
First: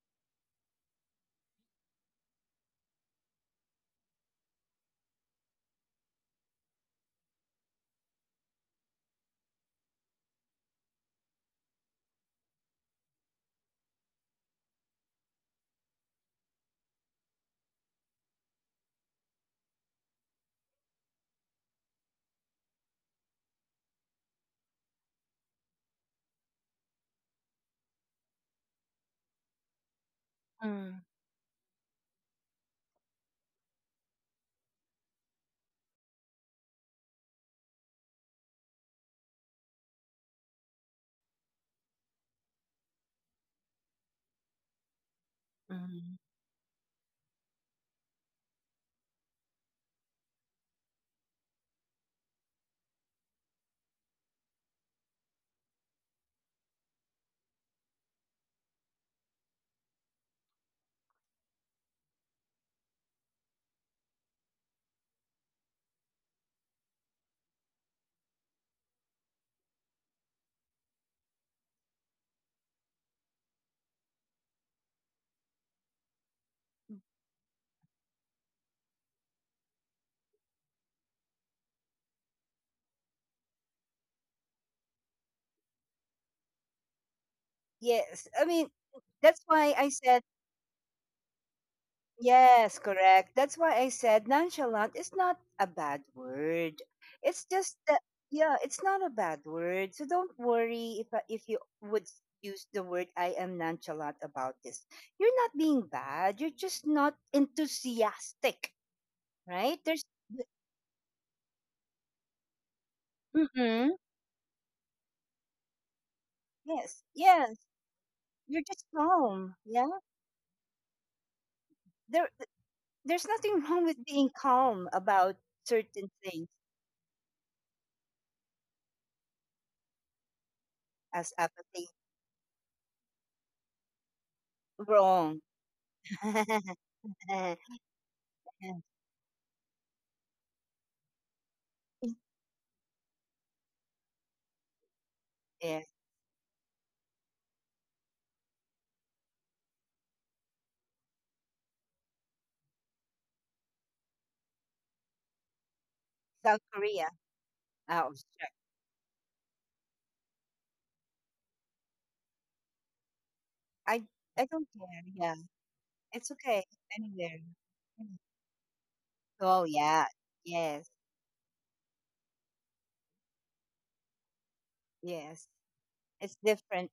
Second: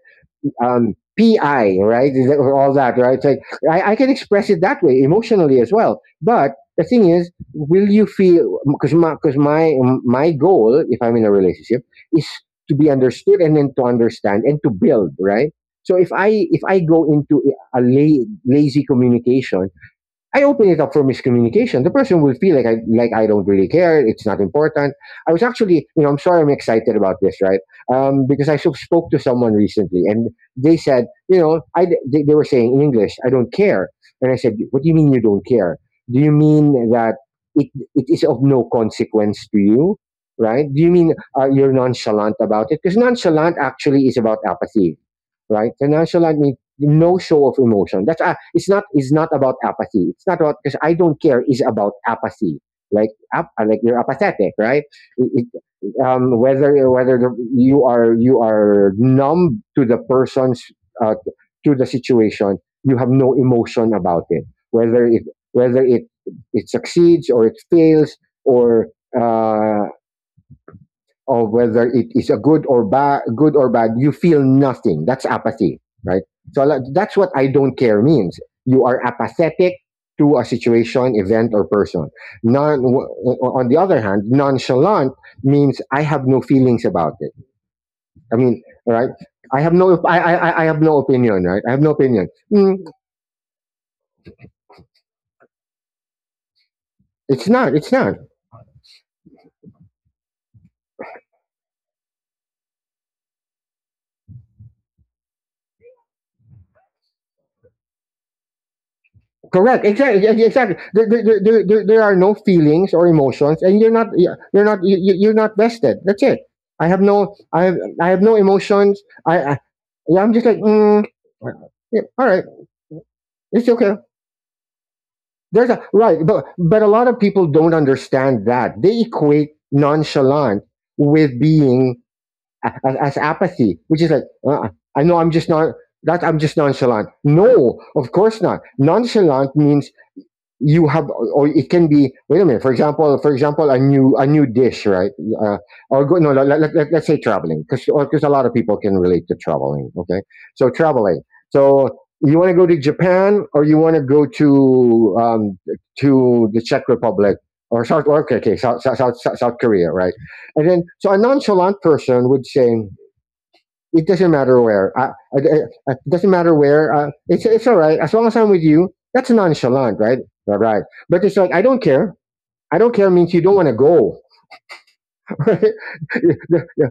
B: pi right, all that, right. It's like, I can express it that way emotionally as well, but the thing is, will you feel, because my, because my goal, if I'm in a relationship, is to be understood, and then to understand, and to build, right? So if I go into a lazy communication, I open it up for miscommunication. The person will feel like I, don't really care. It's not important. I was actually, you know, I'm sorry, I'm excited about this, right? Because I spoke to someone recently, and they
A: Mm.
B: said, you know, they were saying in English, "I don't care." And I said, "What do you mean you don't care? Do you mean that it it is of no consequence to you, right? Do you mean, you're nonchalant about it?" Because nonchalant actually is about apathy, right? So
A: Mhm.
B: nonchalant means no show of emotion. That's— it's not about apathy. It's not, about because I don't care is about apathy. Like, like, you're apathetic, right? It- it- whether, whether you are numb to the person's, uh, to the situation, you have no emotion about it. Whether it whether it succeeds or it fails, or uh, of whether it is a good or bad, you feel nothing. That's apathy, right? So that's what "I don't care" means. You are apathetic to a situation, event, or person. non w- on the other hand, nonchalant means, I have no feelings about it.
A: Yes,
B: I
A: I
B: mean,
A: mean
B: right?
A: that's
B: I have
A: why
B: no—
A: I
B: i
A: said.
B: i, I have no opinion, right? I have no opinion. Mm,
A: Yes, correct. That's why I said nonchalant is not a bad word. It's
B: it's not
A: just
B: it's
A: that
B: not
A: yeah, it's not a bad word. So don't worry if if you would use the word I am nonchalant about this. You're not being bad. You're just not enthusiastic, right?
B: correct.
A: There's
B: Exactly. Exactly. There are no feelings or emotions, and
A: mm.
B: you're not you're not vested. That's it. I have
A: Yes.
B: no
A: Yes.
B: I have I have no
A: You're just
B: emotions.
A: calm.
B: I
A: Yeah.
B: yeah, I'm just like, yeah, all
A: There,
B: right,
A: there's nothing *laughs*
B: it's
A: wrong
B: okay.
A: with being calm about
B: There's a—
A: certain
B: right, but
A: things
B: a lot of people don't understand that they equate nonchalant
A: as
B: with
A: apathy.
B: being— as apathy, which is like, I know, "I'm
A: Wrong.
B: just not that, I'm just nonchalant." No,
A: *laughs*
B: of course not. Nonchalant means, you have, or it can be— wait a minute— for example, a new dish, right? uh,
A: Yeah,
B: or, go— no, let us say traveling, because a lot of people can relate to traveling. Okay, so traveling. So you want to go to Japan, or you want to go to, to
A: South
B: the Czech
A: Korea.
B: Republic, or south,
A: Oh,
B: or— okay,
A: sure.
B: okay, South Korea, right? And then, so, a nonchalant person would say,
A: I
B: "It doesn't
A: I
B: matter
A: don't
B: where.
A: care. Yeah,
B: It
A: it's
B: doesn't matter
A: okay.
B: where.
A: Anywhere.
B: It's all right, as
A: Mm.
B: long as I'm with you." That's
A: Oh
B: nonchalant,
A: yeah.
B: right? All right.
A: Yes.
B: But it's like, "I don't care." "I don't care" means you don't want to go. *laughs*
A: Yes.
B: Right?
A: It's different.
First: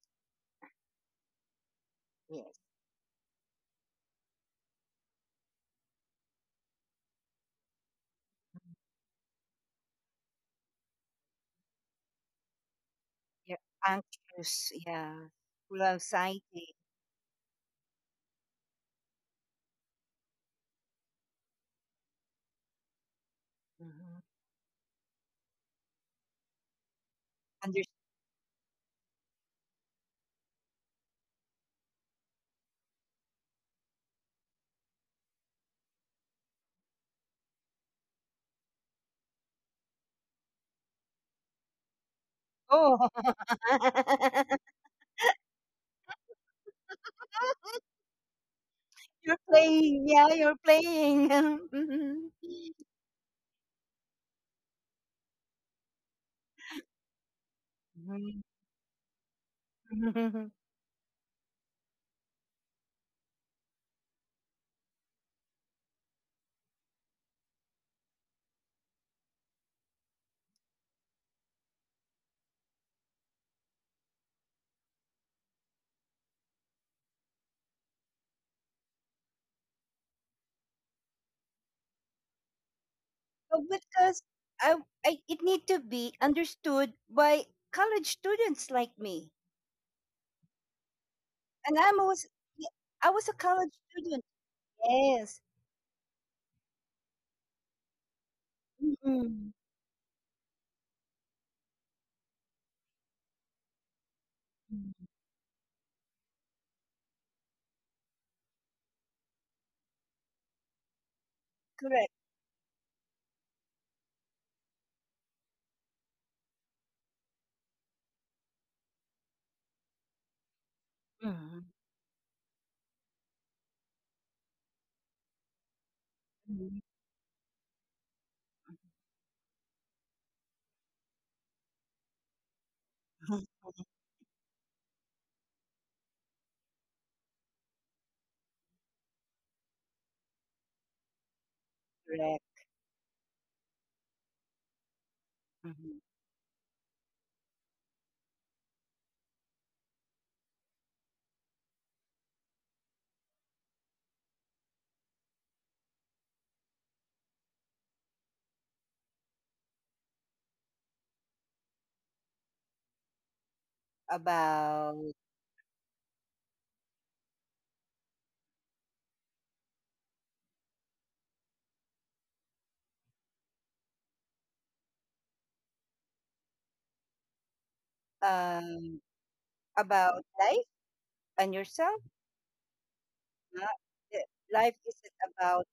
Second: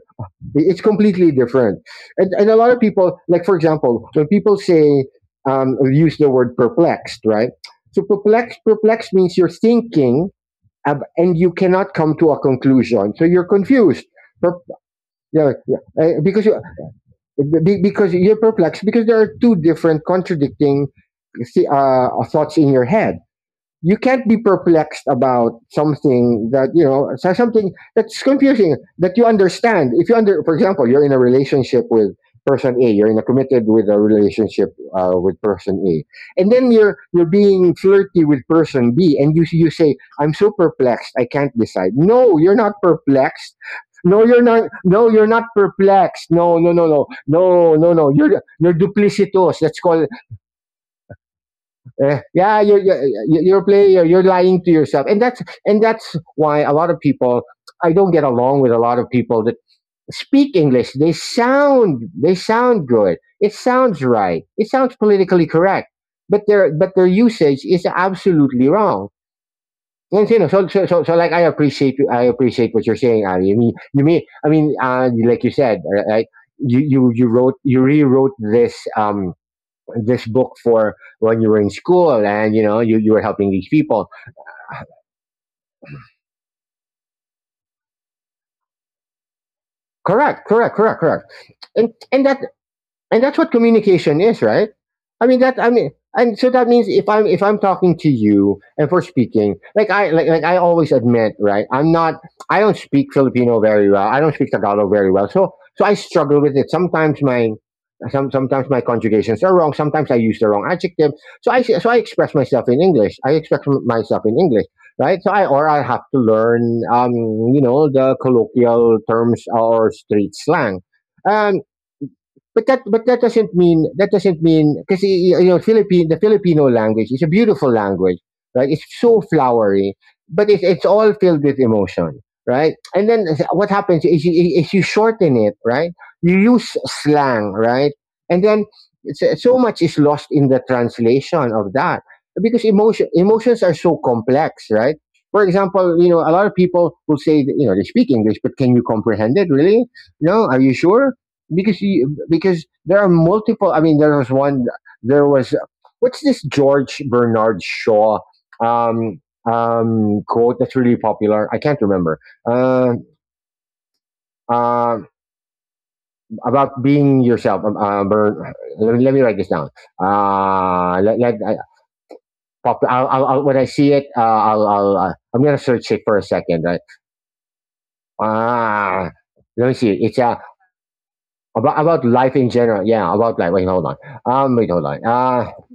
B: It's completely different. And a
A: Yes.
B: lot of people, like, for example, when people say, use the word "perplexed", right? So perplexed means you're thinking, and you cannot come to a conclusion, so you're
A: You're
B: confused. Per-
A: anxious. Yeah.
B: yeah, yeah.
A: Full of
B: Uh, because
A: anxiety.
B: because you're perplexed, because there are two different, contradicting thoughts in your head. You
A: Mm-hmm.
B: can't be perplexed about something that you know, something
A: Under
B: that's confusing, that you understand. If you under for example, you're in a relationship with person A. You're in a committed, with a relationship, with person A. And then, you're being flirty with person B, and you say, "I'm so perplexed, I can't decide." No, you're not
A: oh.
B: perplexed, no you're
A: *laughs*
B: not, no you're not perplexed, no, no, no, no, no, no, no, you're
A: You're
B: duplicitous. That's
A: playing.
B: called—
A: Yeah, you're playing.
B: yeah, you're,
A: *laughs*
B: you're you're player. You're lying to yourself, and that's, why a lot of people— I don't get
A: Mhm.
B: along with a lot of people that
A: Mhm.
B: speak
A: *laughs*
B: English. They sound good. It sounds right. It sounds politically correct, but their, usage is absolutely wrong. And you know, so, like, I appreciate what you're saying, Ali. I mean, like you said, right? You rewrote this, book for when you were in school, and you know, you were helping
A: Oh,
B: these people.
A: because I, I it need to be understood by college students like me.
B: Correct.
A: And
B: and
A: I'm always
B: and that
A: ye I
B: and
A: was a
B: that's what
A: college
B: communication
A: student.
B: is, right? I
A: Yes.
B: mean that, I mean, and so that means, if I'm talking to you, and for
A: Mm.
B: speaking— like I, like I always admit, right? I'm not— I don't speak Filipino very well, I don't speak Tagalog
A: Mm.
B: very well, so so I struggle with it sometimes. Sometimes my conjugations are wrong, sometimes I use the wrong adjective. So I
A: Correct.
B: express myself in English, I express myself in English. Right, so I, or I have to learn, you know, the colloquial terms, or street slang. um
A: Mhm.
B: but that doesn't mean— because, you know, Philippine the Filipino
A: Mhm.
B: language is a beautiful language, right? It's so flowery, but it's all filled with emotion, right? And then, what
A: *laughs*
B: happens is you shorten it, right? You use slang, right? And then, so much is lost in the translation of that, because
A: Correct.
B: emotions are so complex, right? For example,
A: Mhm.
B: you know, a lot of people will say that, you know, they speak English, but can you comprehend it really? No, are you sure? Because there are multiple— I mean, there was one— there was— what's this, George Bernard Shaw, um quote that's really popular? I can't remember. uh, uh
A: About,
B: about being yourself, Bern— let me write this down. Let, let I, pop, I'll- when I see it, I'm gonna search it for a second, right?
A: um,
B: ah let me see. it's
A: about
B: uh
A: life and
B: about
A: yourself,
B: about life in general, yeah, about life. Wait,
A: not
B: hold on.
A: the
B: Wait,
A: life
B: hold on.
A: isn't about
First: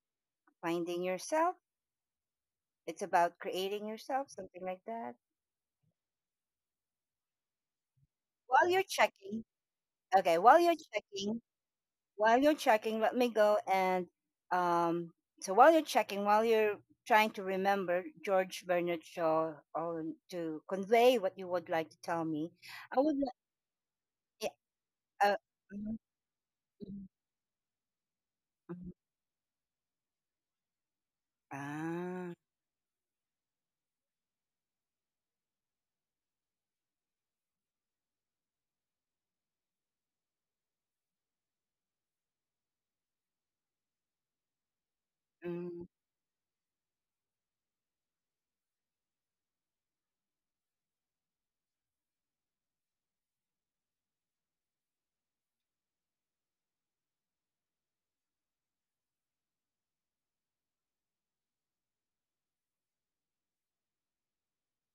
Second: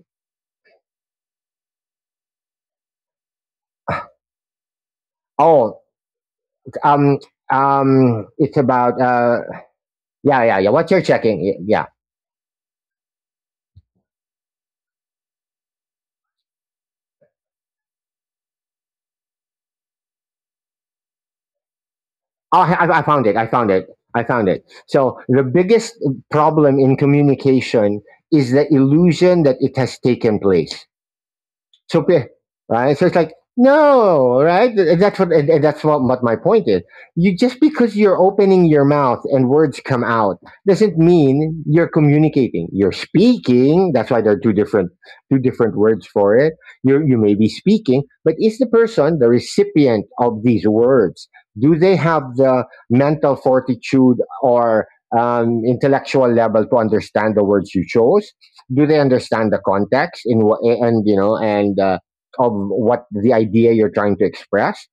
A: finding yourself, it's about creating yourself, something like that.
B: Oh. Um, it's
A: While you're
B: about,
A: checking, okay,
B: yeah, yeah,
A: while
B: yeah.
A: you're
B: What you're
A: checking,
B: checking, yeah.
A: while you're checking, let me go and um, so while you're checking, while you're trying to remember George Bernard Shaw or to convey what you would like to tell me,
B: Oh, I
A: I
B: I
A: would.
B: found
A: li-
B: it. I found it. I found
A: yeah,
B: it. So,
A: Uh,
B: "the biggest
A: mhm,
B: problem in
A: mhm,
B: communication is the
A: mhm.
B: illusion that it has taken place." So,
A: Ah,
B: right? So it's like, no, right? And that's what my point is. You just because you're opening your mouth and words come out doesn't mean you're communicating. You're speaking. That's why there are two different
A: mm.
B: words for it. You may be speaking, but is the person the recipient of these words? Do they have the mental fortitude or intellectual level to understand the words you chose? Do they understand the context in what and you know and of what the idea you're trying to express?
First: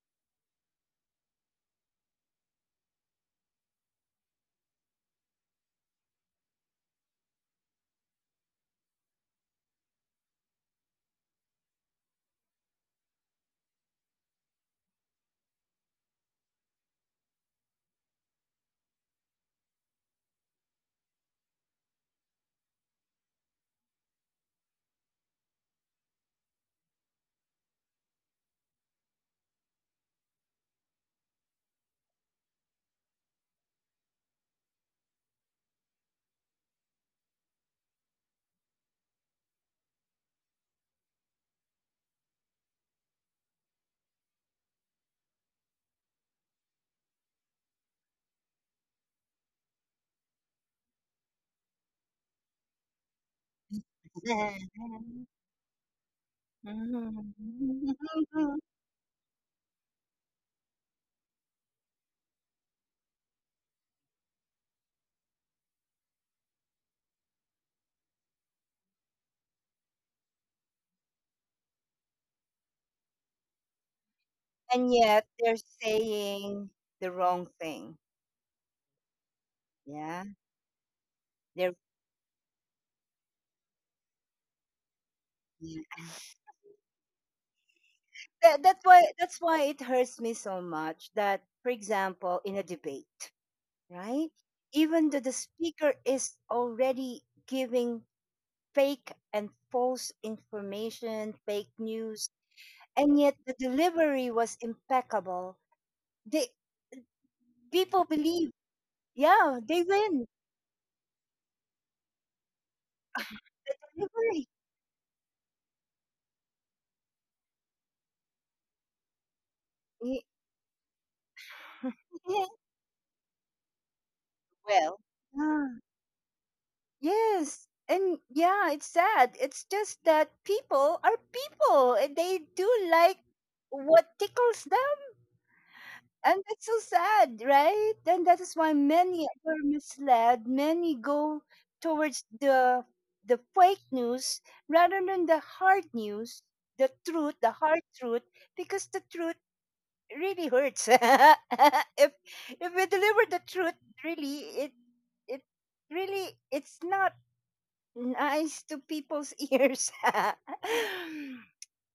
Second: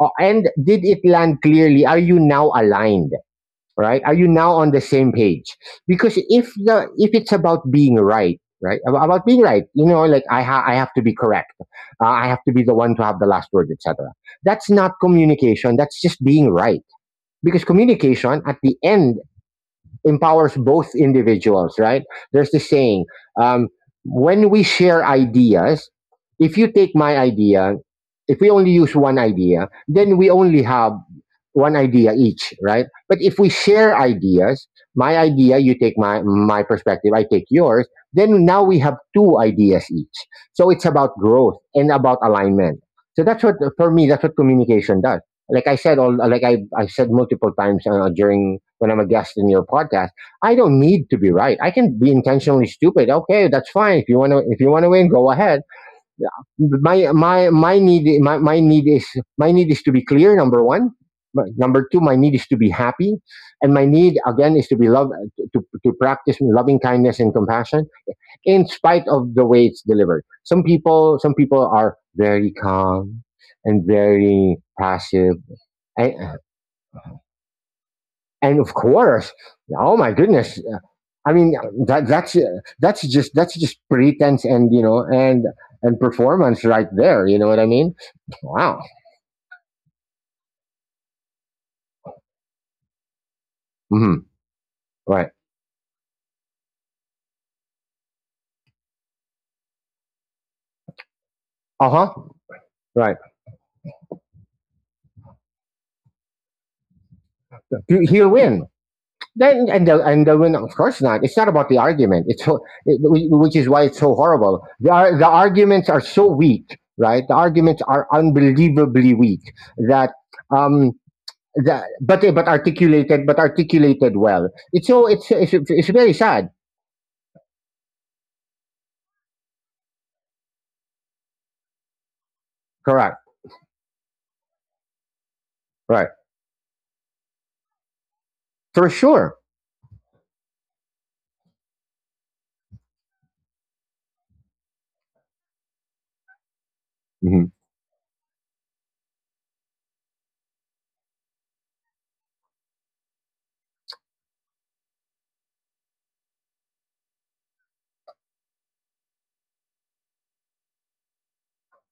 B: And did it land clearly? Are you now aligned, right? Are you now on the same page? Because if it's about being right, about being right, like I have to be correct, I have to be the one to have the last word, etc. That's not communication, that's just being right. Because communication at the end empowers both individuals, right? There's the saying, um, when we share ideas, if you take my idea, if we only use one idea, then we only have one idea each, right? But if we share ideas, my idea, you take my perspective, I take yours, then now we have two ideas each. So it's about growth and about alignment. So that's what, for me, that's what communication does. Like I said, all like I said multiple times during when I'm a guest in your podcast, I don't need to be right. I can be intentionally stupid. Okay, that's fine. If you want to win, go ahead. My
A: *laughs*
B: need is to be clear. Number one. Number two, my need is to be happy, and my need again is to be love, to practice loving kindness and compassion in spite of the way it's delivered. Some people are very calm and very
A: And yet
B: passive.
A: they're
B: I,
A: saying the wrong thing.
B: and of course, oh my
A: Yeah,
B: goodness, I mean,
A: they're.
B: that that's uh, that's just pretense, and
A: Yeah.
B: performance right there. You know what I mean?
A: That,
B: Wow.
A: that's why it hurts me so much that, for example, in a debate.
B: Hmm.
A: Right? Even though the
B: Right.
A: speaker is already giving fake and false information, fake
B: Uh huh.
A: news, and
B: Right.
A: yet the delivery was impeccable. They, people
B: He'll
A: believe,
B: win.
A: yeah,
B: Then
A: they win
B: and the win. Of course not. It's not about the argument. Which is why it's so
A: delivery.
B: horrible. The arguments are so weak. Right. The arguments are unbelievably weak that
A: Y-
B: um That, but eh,
A: yeah.
B: but articulated, but articulated well. It's
A: Well,
B: so, it's it's,
A: yeah,
B: it's very sad.
A: Yes. And yeah, it's sad. It's just that people are people and they do like
B: Correct.
A: what tickles.
B: Right.
A: And that's so sad, right? And that is why
B: For
A: many
B: sure.
A: are misled. Many go towards the fake news rather than the hard news, the truth,
B: Hmm.
A: the hard truth, because the truth really hurts. *laughs* If we deliver the truth, really, it it really it's not nice to people's *laughs* ears. *laughs*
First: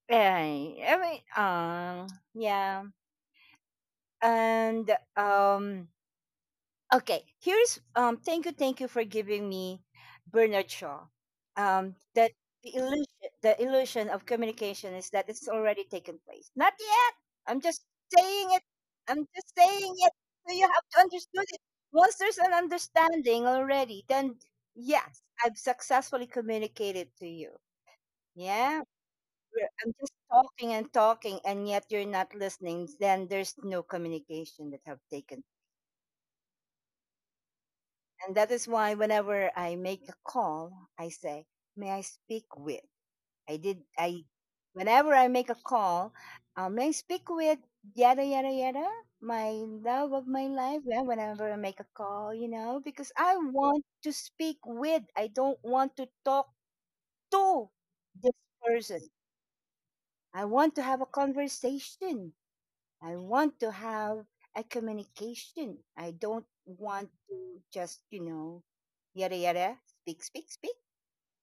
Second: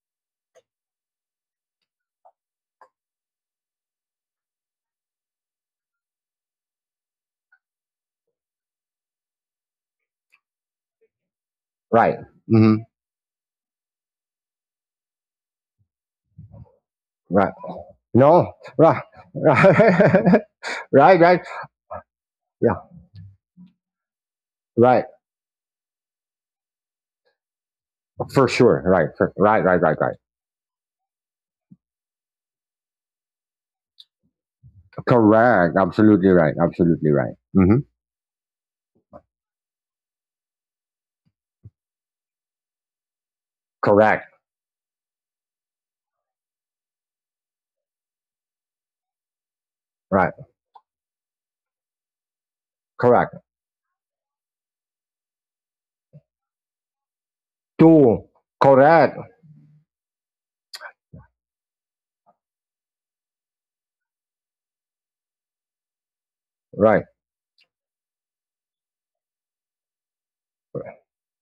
A: Ay, yeah, and um okay, here's thank you for giving me Bernard Shaw.
B: Right.
A: That the
B: Hmm.
A: illusion, the illusion of communication is that it's already taken place. Not yet.
B: Right.
A: I'm just saying
B: No.
A: it.
B: Right.
A: I'm
B: *laughs*
A: just saying it.
B: Right.
A: So you have to
B: Right.
A: understand it. Once there's an
B: Yeah.
A: understanding already, then
B: Right.
A: yes, I've successfully communicated to you.
B: For
A: Yeah.
B: sure. Right. Right. Right.
A: I'm
B: Right.
A: just
B: Right.
A: talking and talking and yet you're not listening, then there's no communication that have taken.
B: Correct. Absolutely right. Absolutely right. Hmm.
A: And that is why whenever I make a call, I say, "May I speak with?" I did. I
B: Correct.
A: Whenever I make a call, "May I speak with?" Yada yada yada. My love of
B: Right.
A: my life. Yeah, whenever I make a call, because
B: Correct.
A: I want to speak with. I don't want to talk to
B: Two.
A: this person.
B: Correct.
A: I want to have a conversation. I want to have a communication. I don't
B: Right.
A: want to just, yada yada, speak, speak, speak.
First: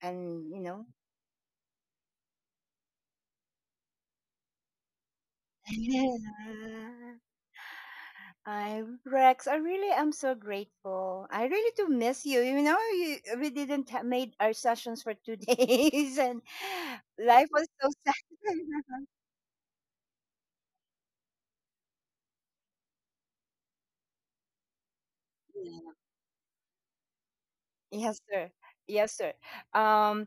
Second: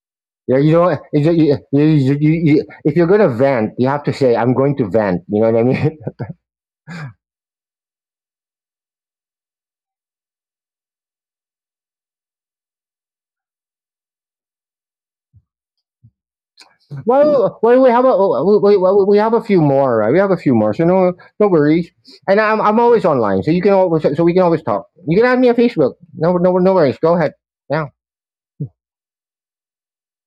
A: And,
B: Yeah,
A: you know,
B: if, you, if you're going to vent, you have to say, I'm going to vent. You know what I
A: *laughs*
B: mean? *laughs*
A: yeah. I'm Rex. I really am so grateful. I really do miss you. We didn't ha- made our sessions for two *laughs* days, and life
B: Well,
A: was
B: well,
A: so
B: we have a
A: sad.
B: well, we, well, we have a few more. Right? We have a few more, so no, no worries. And I'm always online, so you can always, so we can always talk. You can add me on Facebook.
A: *laughs*
B: No, no, no worries. Go ahead. Yeah.
A: Yes, sir. Yes, sir. Um,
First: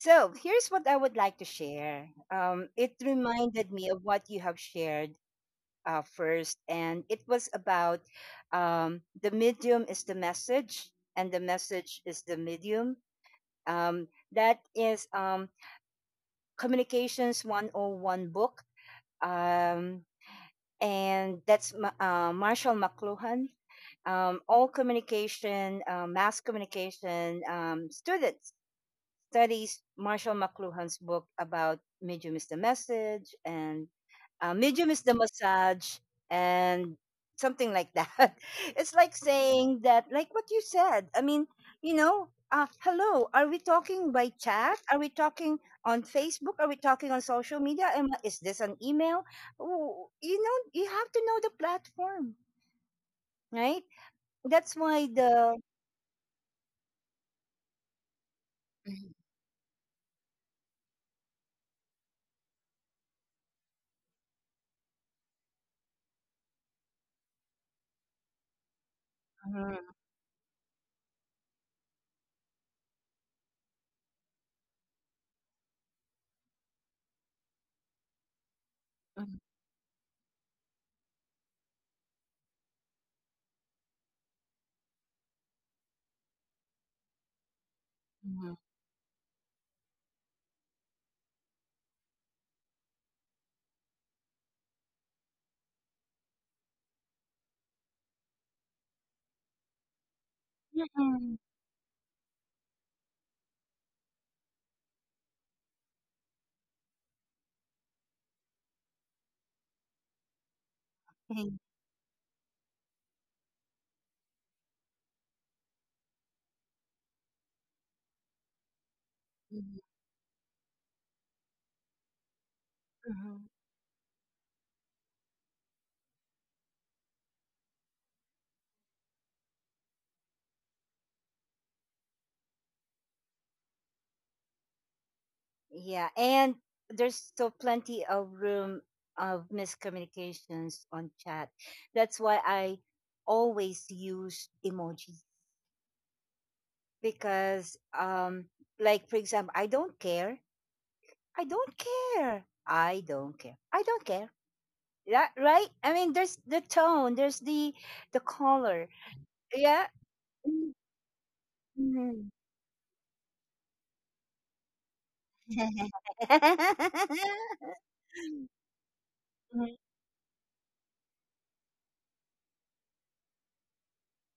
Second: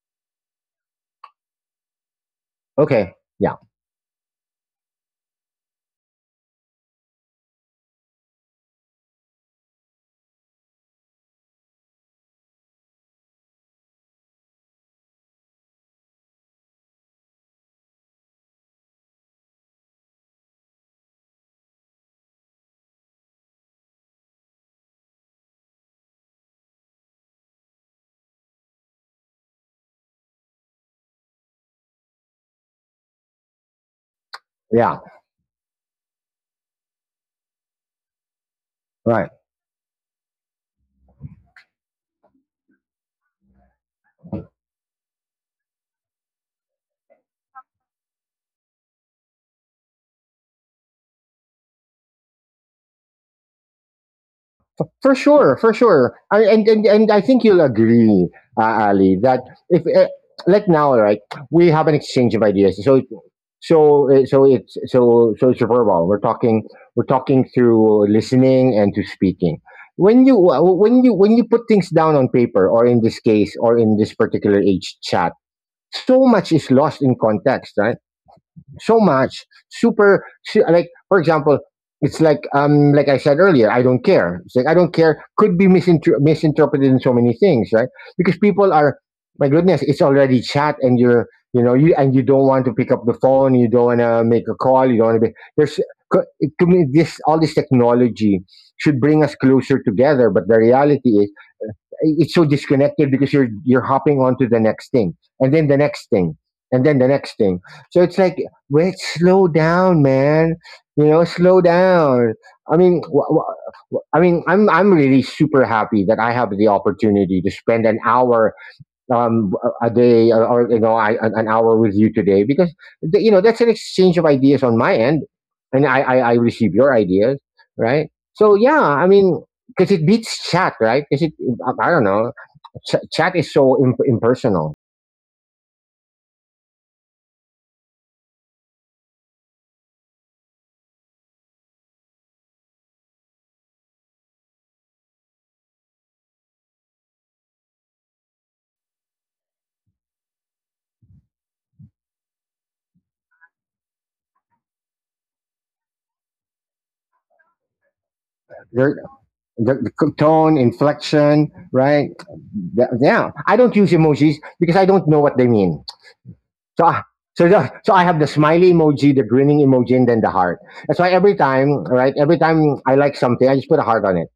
A: so here's what I would like to share. It
B: Okay. Yeah.
A: reminded me of what you have shared first, and it was about the medium is the message, and the message is the medium. Um, that is Communications 101 book, um, and that's Marshall McLuhan. All communication, mass communication students studies Marshall McLuhan's book about Medium is the Message and Medium
B: Yeah.
A: is the Massage and something like that. *laughs* It's like
B: Right.
A: saying that, like what you said. Hello, are we talking by chat? Are we talking on Facebook? Are we talking on social media? Is this an email? Ooh. You know, you have to know the platform, right? That's why
B: For sure,
A: the.
B: for sure. And I think you'll agree, Ali, that if like now, right, we have an exchange of ideas. So it's verbal. We're talking through listening and to speaking.
A: Mhm,
B: When you put things down on paper, or in this case, or in this particular age, chat, so much is lost in context, right? So
A: mhm,
B: much, super, like for example, it's like, like I said earlier, I don't care. It's like, I don't care could be misinterpreted in so many things, right? Because
A: mhm,
B: people are, my goodness, it's already chat, and you're, you, and you don't want to pick up the phone, you don't want to make a call, you don't want to be, there's to me, this all this technology should bring us closer together, but the reality is
A: mhm,
B: it's so disconnected, because you're hopping onto the next thing, and then the next thing, and then the next thing. So it's like, wait, slow down, man.
A: mhm,
B: Slow down. I mean wh- wh- i mean i'm i'm really super happy that I have the opportunity to spend an hour, um,
A: mhm,
B: a day, or, an hour with you today, because
A: mhm.
B: that's an exchange of ideas on my end, and I receive your ideas, right? So yeah, I mean, because it beats chat, right? Because it I don't know, chat is so impersonal.
A: Yeah, and there's still plenty of room of miscommunications on chat. That's why I always use emojis because, like for example, I don't care. I don't care. I don't care. I don't care. That right? I mean, there's the tone. There's the color.
B: There,
A: Yeah.
B: the c- tone, inflection, right?
A: Mhm.
B: Yeah, I don't use emojis because I don't know what they mean. So, ah, so, the,
A: *laughs*
B: so I have the smiley emoji, the grinning emoji, and then the heart. That's why every time, right? Every time I like something, I just put a heart on it.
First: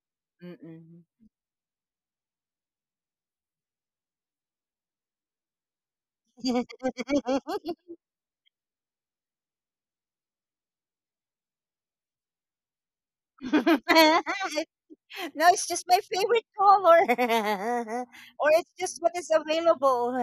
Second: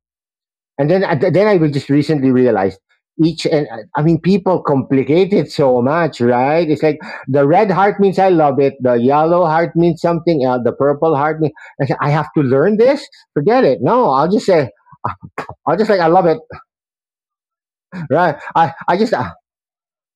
A: Mm-mm.
B: And then I will just recently realize each and, I mean, people complicate it so much, right? It's like, the red heart means I love it, the yellow heart means something else, the purple heart means, I say, I have to learn this. Forget it. No,
A: *laughs* No, it's
B: I'll
A: just
B: just
A: my
B: like, I love it,
A: favorite color. *laughs*
B: right?
A: Or it's just
B: I
A: what
B: just
A: is available.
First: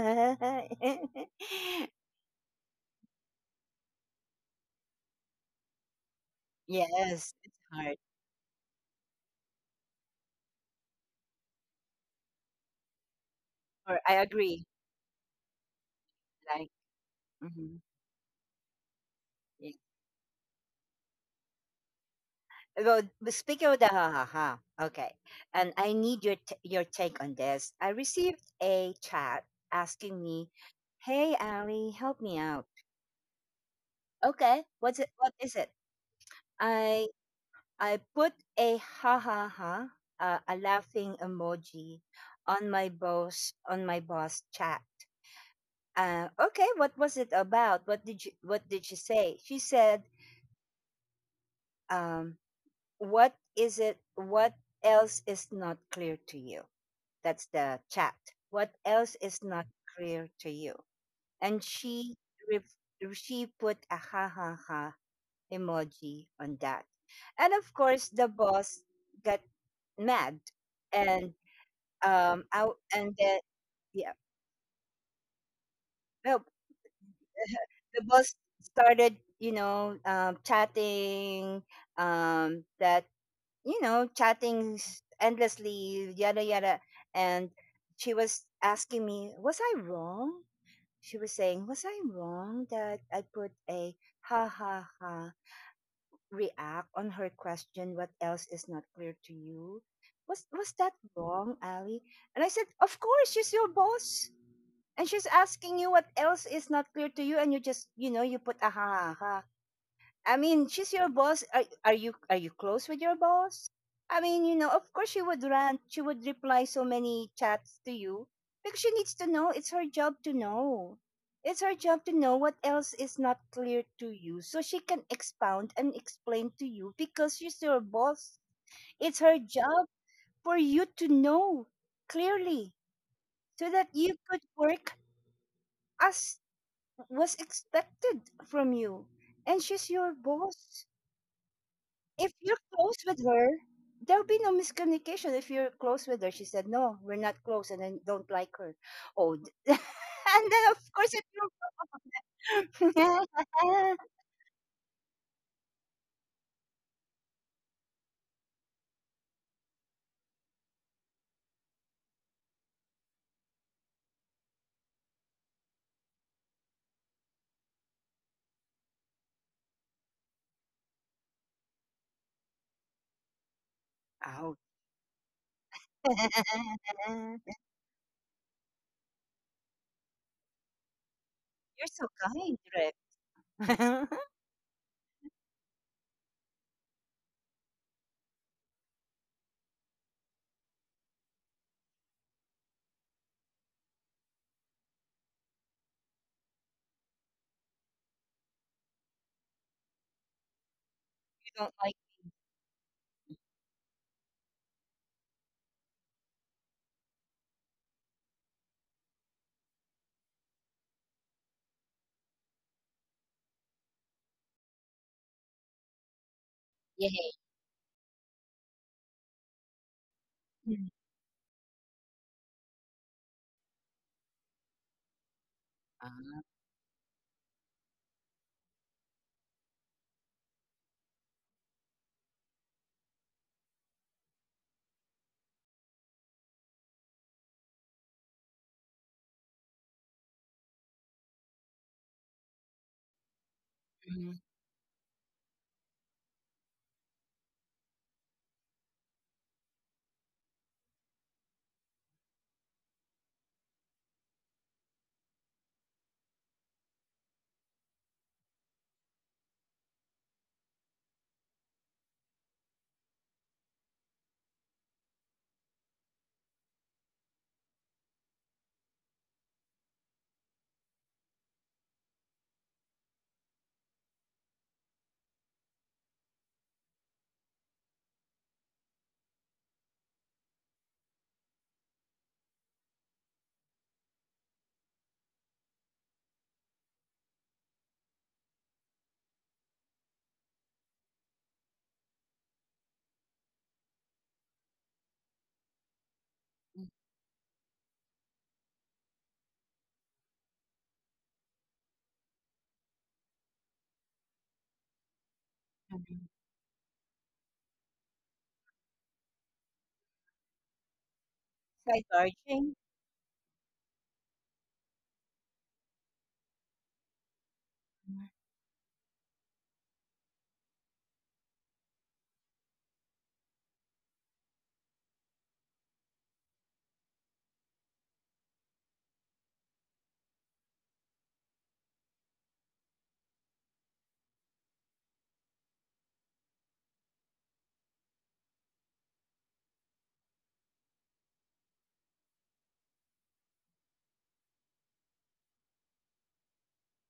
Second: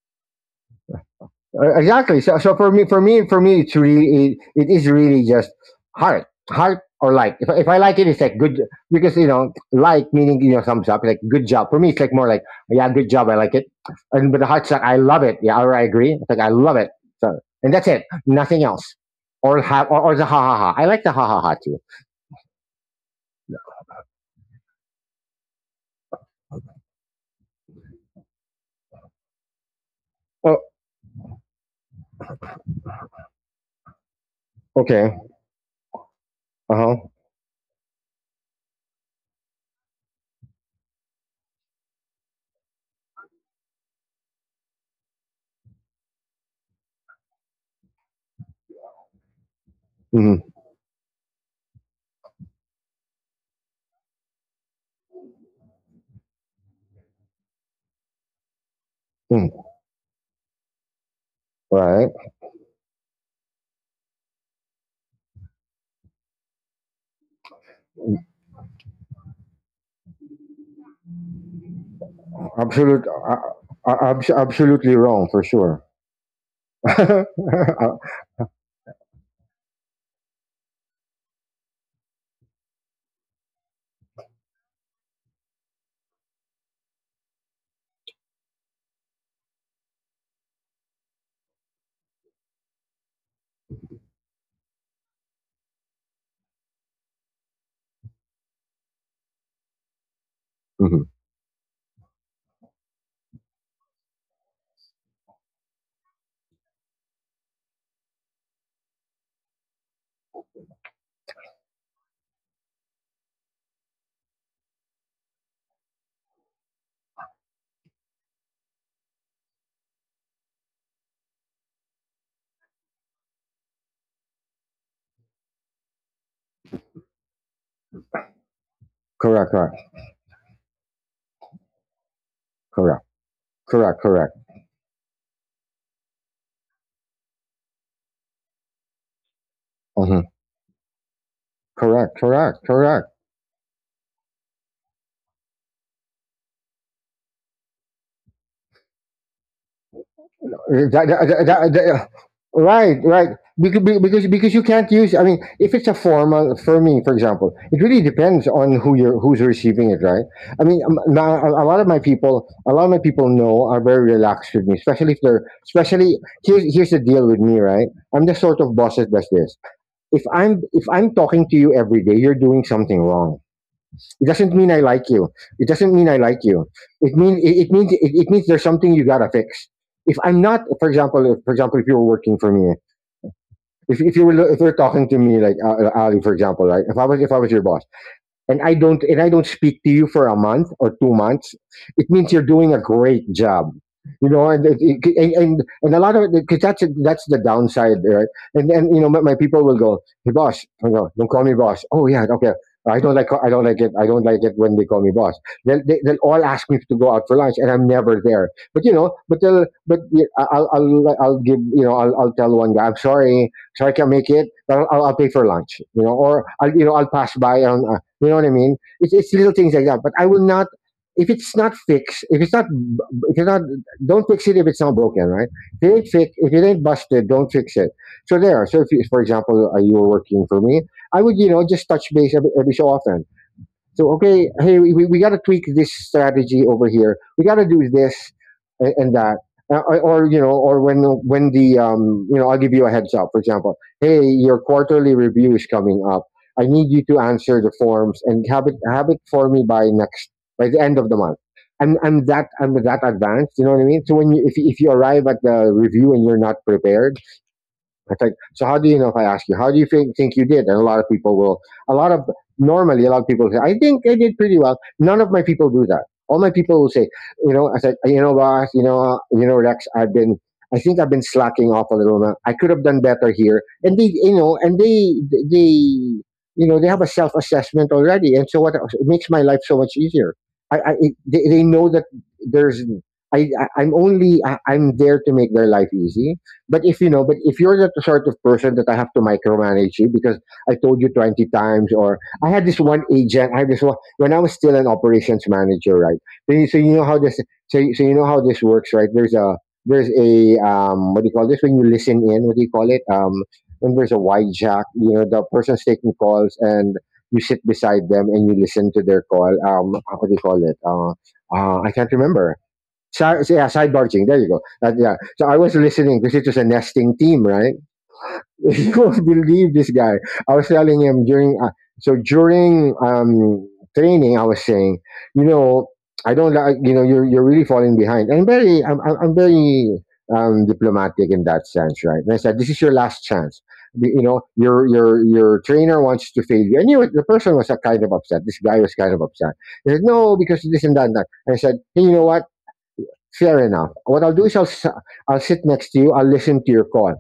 A: *laughs*
B: Exactly. So, for me, it's really, it is really just heart, or like.
A: Yes,
B: If, I-
A: it's
B: if I like
A: hard.
B: it, it's like good because like, meaning, thumbs up, like good job. For me, it's like more like, yeah, good job, I like it.
A: Or I
B: And but the heart's
A: agree.
B: like, I love it. Yeah, or I agree. It's like I love
A: Like,
B: it. So, and that's
A: mhm,
B: it. Nothing else. Or
A: yeah.
B: ha or, or the ha ha ha. I like the ha ha ha too.
A: Well, but speaking of the ha ha ha, okay. And I need your take on this. I received a chat asking me,
B: Oh,
A: "Hey, Ali, help me out." Okay, what's it?
B: okay.
A: What is it?
B: Uh huh.
A: I I put a ha ha ha, a laughing emoji, on my boss, on my boss chat. Okay, what was it about? What did she say? She said,
B: Hmm.
A: um, "What is it? What else is not clear to you?" That's the chat. What else is
B: Mm,
A: not clear to you? And
B: right.
A: ref- she put a ha ha ha emoji on that, and of course the boss got mad and out
B: Absolute.
A: and
B: Uh,
A: then
B: uh,
A: yeah,
B: abs- absolutely wrong for sure. *laughs*
A: well,
B: Uh,
A: the boss started, you know, chatting, that you know, endlessly, yada yada, and she was asking me, was I wrong? She was saying, was I wrong that I put a ha ha ha react on her question, what else is not clear to you? Was that
B: Mhm.
A: wrong, Ali? And I said, of course she's your boss. And she's asking you what else is not clear to you, and you just, you know, you put aha, aha. I mean, she's your boss. Are you close with your boss? I mean, you know, of course she would rant. She would reply so many chats to you because she needs to know. It's her job to know. It's her job to know what else is not clear to you, so she can expound and explain to you because she's your boss. It's her
B: Correct.
A: job
B: Correct.
A: for you to know clearly
B: Correct.
A: so that
B: Correct.
A: you
B: Correct.
A: could work as was expected from you. And she's your
B: Hmm.
A: boss.
B: Correct.
A: If
B: Correct.
A: you're close
B: Correct.
A: with her, there'll be no miscommunication if you're close with her. She said, no, we're not close and then don't like her. *laughs* And then of
B: That-
A: course
B: that-
A: it
B: that-
A: will.
B: that- that- right. Right. Because, because
A: *laughs*
B: because you can't use. I mean, if it's a formal, for me, for example, it really depends on who's receiving it, right? I mean, now, a lot of my people, a lot of my people know are very relaxed with me, especially if they're especially here's, the deal with me, right? I'm the sort of boss that does this. If I'm talking to you every day, you're doing something wrong. It doesn't
A: Ouch.
B: mean I like you. It doesn't mean I like you. It
A: *laughs*
B: mean
A: You're
B: it, it means there's something you gotta fix. If I'm not, for example, if you were
A: so
B: working for
A: kind,
B: me,
A: Rex. *laughs*
B: if you're talking to me, like, Ali, for example, right? If I was your boss, and I don't speak to you for a month or 2 months, it means you're doing a great job. You know, and it- it- and a lot of it, because that's the downside, right? And my people will go, "Hey, boss," I go, "Don't call me
A: You don't
B: boss."
A: like,
B: Oh yeah, okay. I don't like it. I don't like it when they call me boss. They'll all ask me to go out for lunch, and I'm never there. But but they'll, but yeah, I'll give, I'll tell one guy, "I'm sorry, sorry I can't make it, but I'll pay for lunch," or I'll, I'll
A: yeah.
B: pass by on, you know what I mean? It's little things like that. But I will not,
A: Mm.
B: if it's not fixed, if it's not, don't fix it if it's not broken, right? If it ain't fixed, if
A: Ah.
B: it ain't busted, don't fix it. So there. So if, for example, you were working for me, I would, you know, just touch base every so often. So okay, hey, we got to tweak this strategy over here. We got to do this and that, or, or when, the, you know, I'll give you a heads up. For example, hey,
A: Mm,
B: your quarterly review is coming up. I need you to answer the forms and have it for me by next by the end of the month. I'm that advanced. You know what I mean? So when you if you- if you arrive at the review and you're not prepared, I think. So how do you know, if I ask you, how do you think you did? And a lot of people will, a lot of, normally a lot of people say, I think I did pretty well. None of my people do that. All my people will say, you know, I said, you know, boss, Rex, I think I've been slacking off a little now. I could have done better here. And they, you know, and they, You know, they have a self-assessment already. And so what, it makes my life so much easier. They know that there's, I, I'm only, I, I'm there to make their life easy, but if you're not the sort of person that I have to micromanage you because I told you 20 times. Or I had this one agent, I had this one when I was still an operations manager, right? You
A: mm,
B: know how this, you know how this works, right? There's a what do you call this when you listen in? What do you call it? When there's a wide jack, you know, the person's taking
A: mm.
B: calls and you sit beside them and you listen to their call. What do you call it? I can't
A: Sidebar,
B: remember.
A: Jane?
B: Yeah, sidebar ching. There you go. Yeah. So I was listening because it was a nesting team, right? *laughs* You won't believe this guy. I was telling him during so during um, training, I was saying, you know, I don't like, you know, you're really falling behind. And I'm very diplomatic in that sense, right? And I said, this is your last chance. You know, your trainer wants to fail you. And you, the person was kind of upset. This guy was kind of upset. He said, no, because this and that and that. And I said, hey, you know what? Fair enough. What I'll do is I'll sit next to you. I'll listen to your call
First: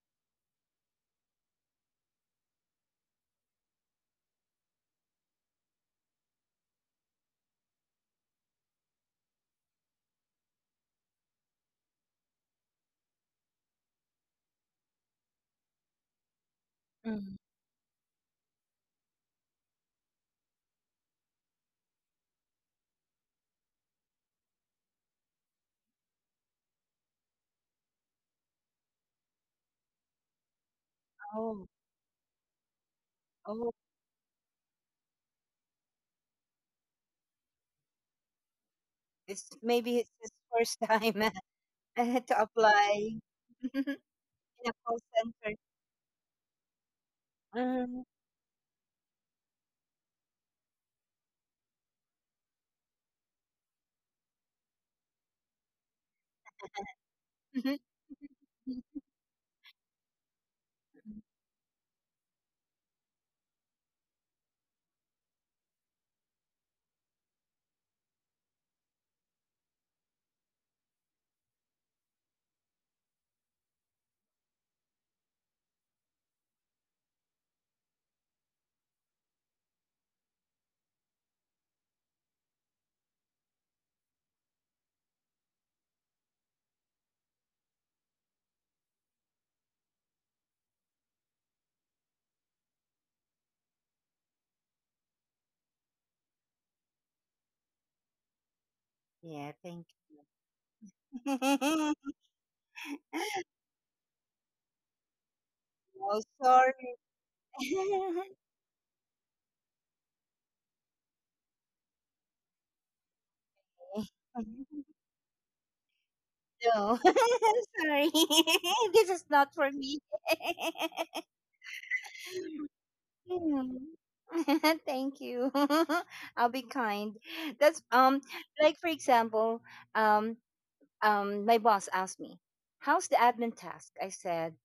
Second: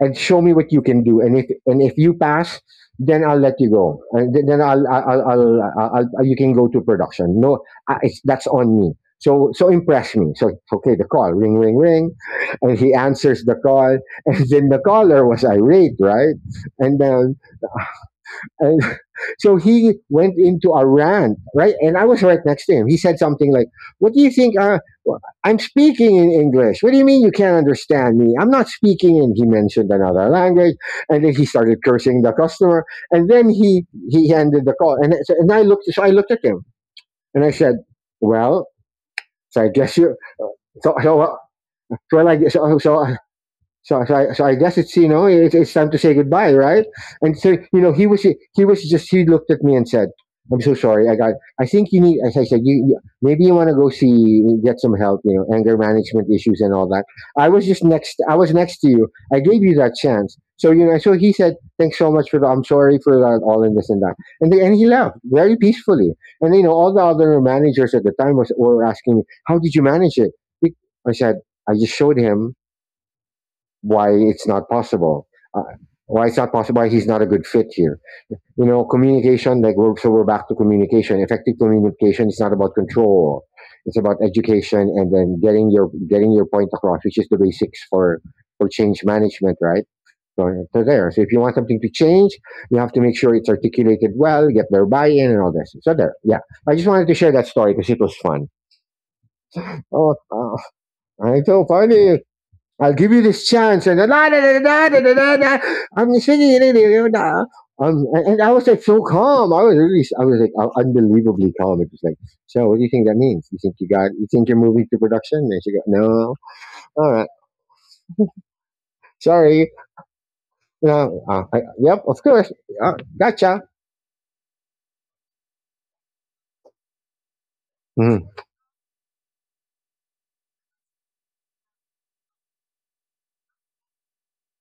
B: and show me what you can do. And if you pass, then I'll let you go. And th- then I'll, you can go to production. No, that's on me. So impress me. So okay, the call, ring ring ring, and he answers the call, *laughs* and then the caller was irate, right? And
A: Mm.
B: then and *laughs* so he went into a rant, right? And I was right next to him. He said something like, what do you think? Wh- I'm speaking in English. What do you mean you can't understand me? I'm not speaking in. He mentioned another language. And then he
A: Oh,
B: started cursing the customer. And then
A: oh,
B: he ended the call. And, so- and I looked, so I looked at him and I said, well,
A: it's
B: so I
A: maybe
B: guess
A: it's
B: you,
A: his first
B: so, so,
A: time. *laughs* *laughs* I
B: so, I,
A: had
B: like
A: to
B: so, so so,
A: apply *laughs* in
B: so I
A: a
B: guess
A: call
B: it's, you know,
A: center.
B: it's time to say goodbye, right? And so you know,
A: Mm.
B: he was just he looked at me and said, "I'm so sorry. I got. I think you need." As I said, you maybe you want to go see, get some help. You know, anger management issues and all that. I was just
A: *laughs*
B: next. I was next to you. I gave you that chance. So you know. So he said, "Thanks so much for the. I'm sorry for that. All and this and that." And he left very peacefully. And you know, all the other managers at the time was were asking me, "How did you manage it?" I said, "I just showed him why it's not possible. Uh, Why he's not a good fit here? You know, communication. We're back to communication. Effective communication is not about control. It's about education and then getting your point across, which is the basics for change management, right? So, so there. So if you want something to change, you have to make sure it's articulated well, get their buy-in, and all this. So there. Yeah, I just wanted to share that story because it was fun.
A: Yeah, thank
B: Oh, uh, it's so
A: you. *laughs*
B: funny. I'll give you this chance. And I'm
A: Oh,
B: singing.
A: sorry. *laughs*
B: I was like so calm. I was like unbelievably calm. It was like, so what do you think that means? You think you're moving to production? And she goes, no,
A: No,
B: all right,
A: *laughs* sorry. *laughs* This is not for
B: sorry.
A: me. *laughs*
B: No, I, yep, of course. Uh, gotcha.
A: Hmm. *laughs* Thank you. *laughs* I'll be kind. That's
B: Mm-hmm,
A: like for example, um my boss asked me, "How's the admin task?" I said,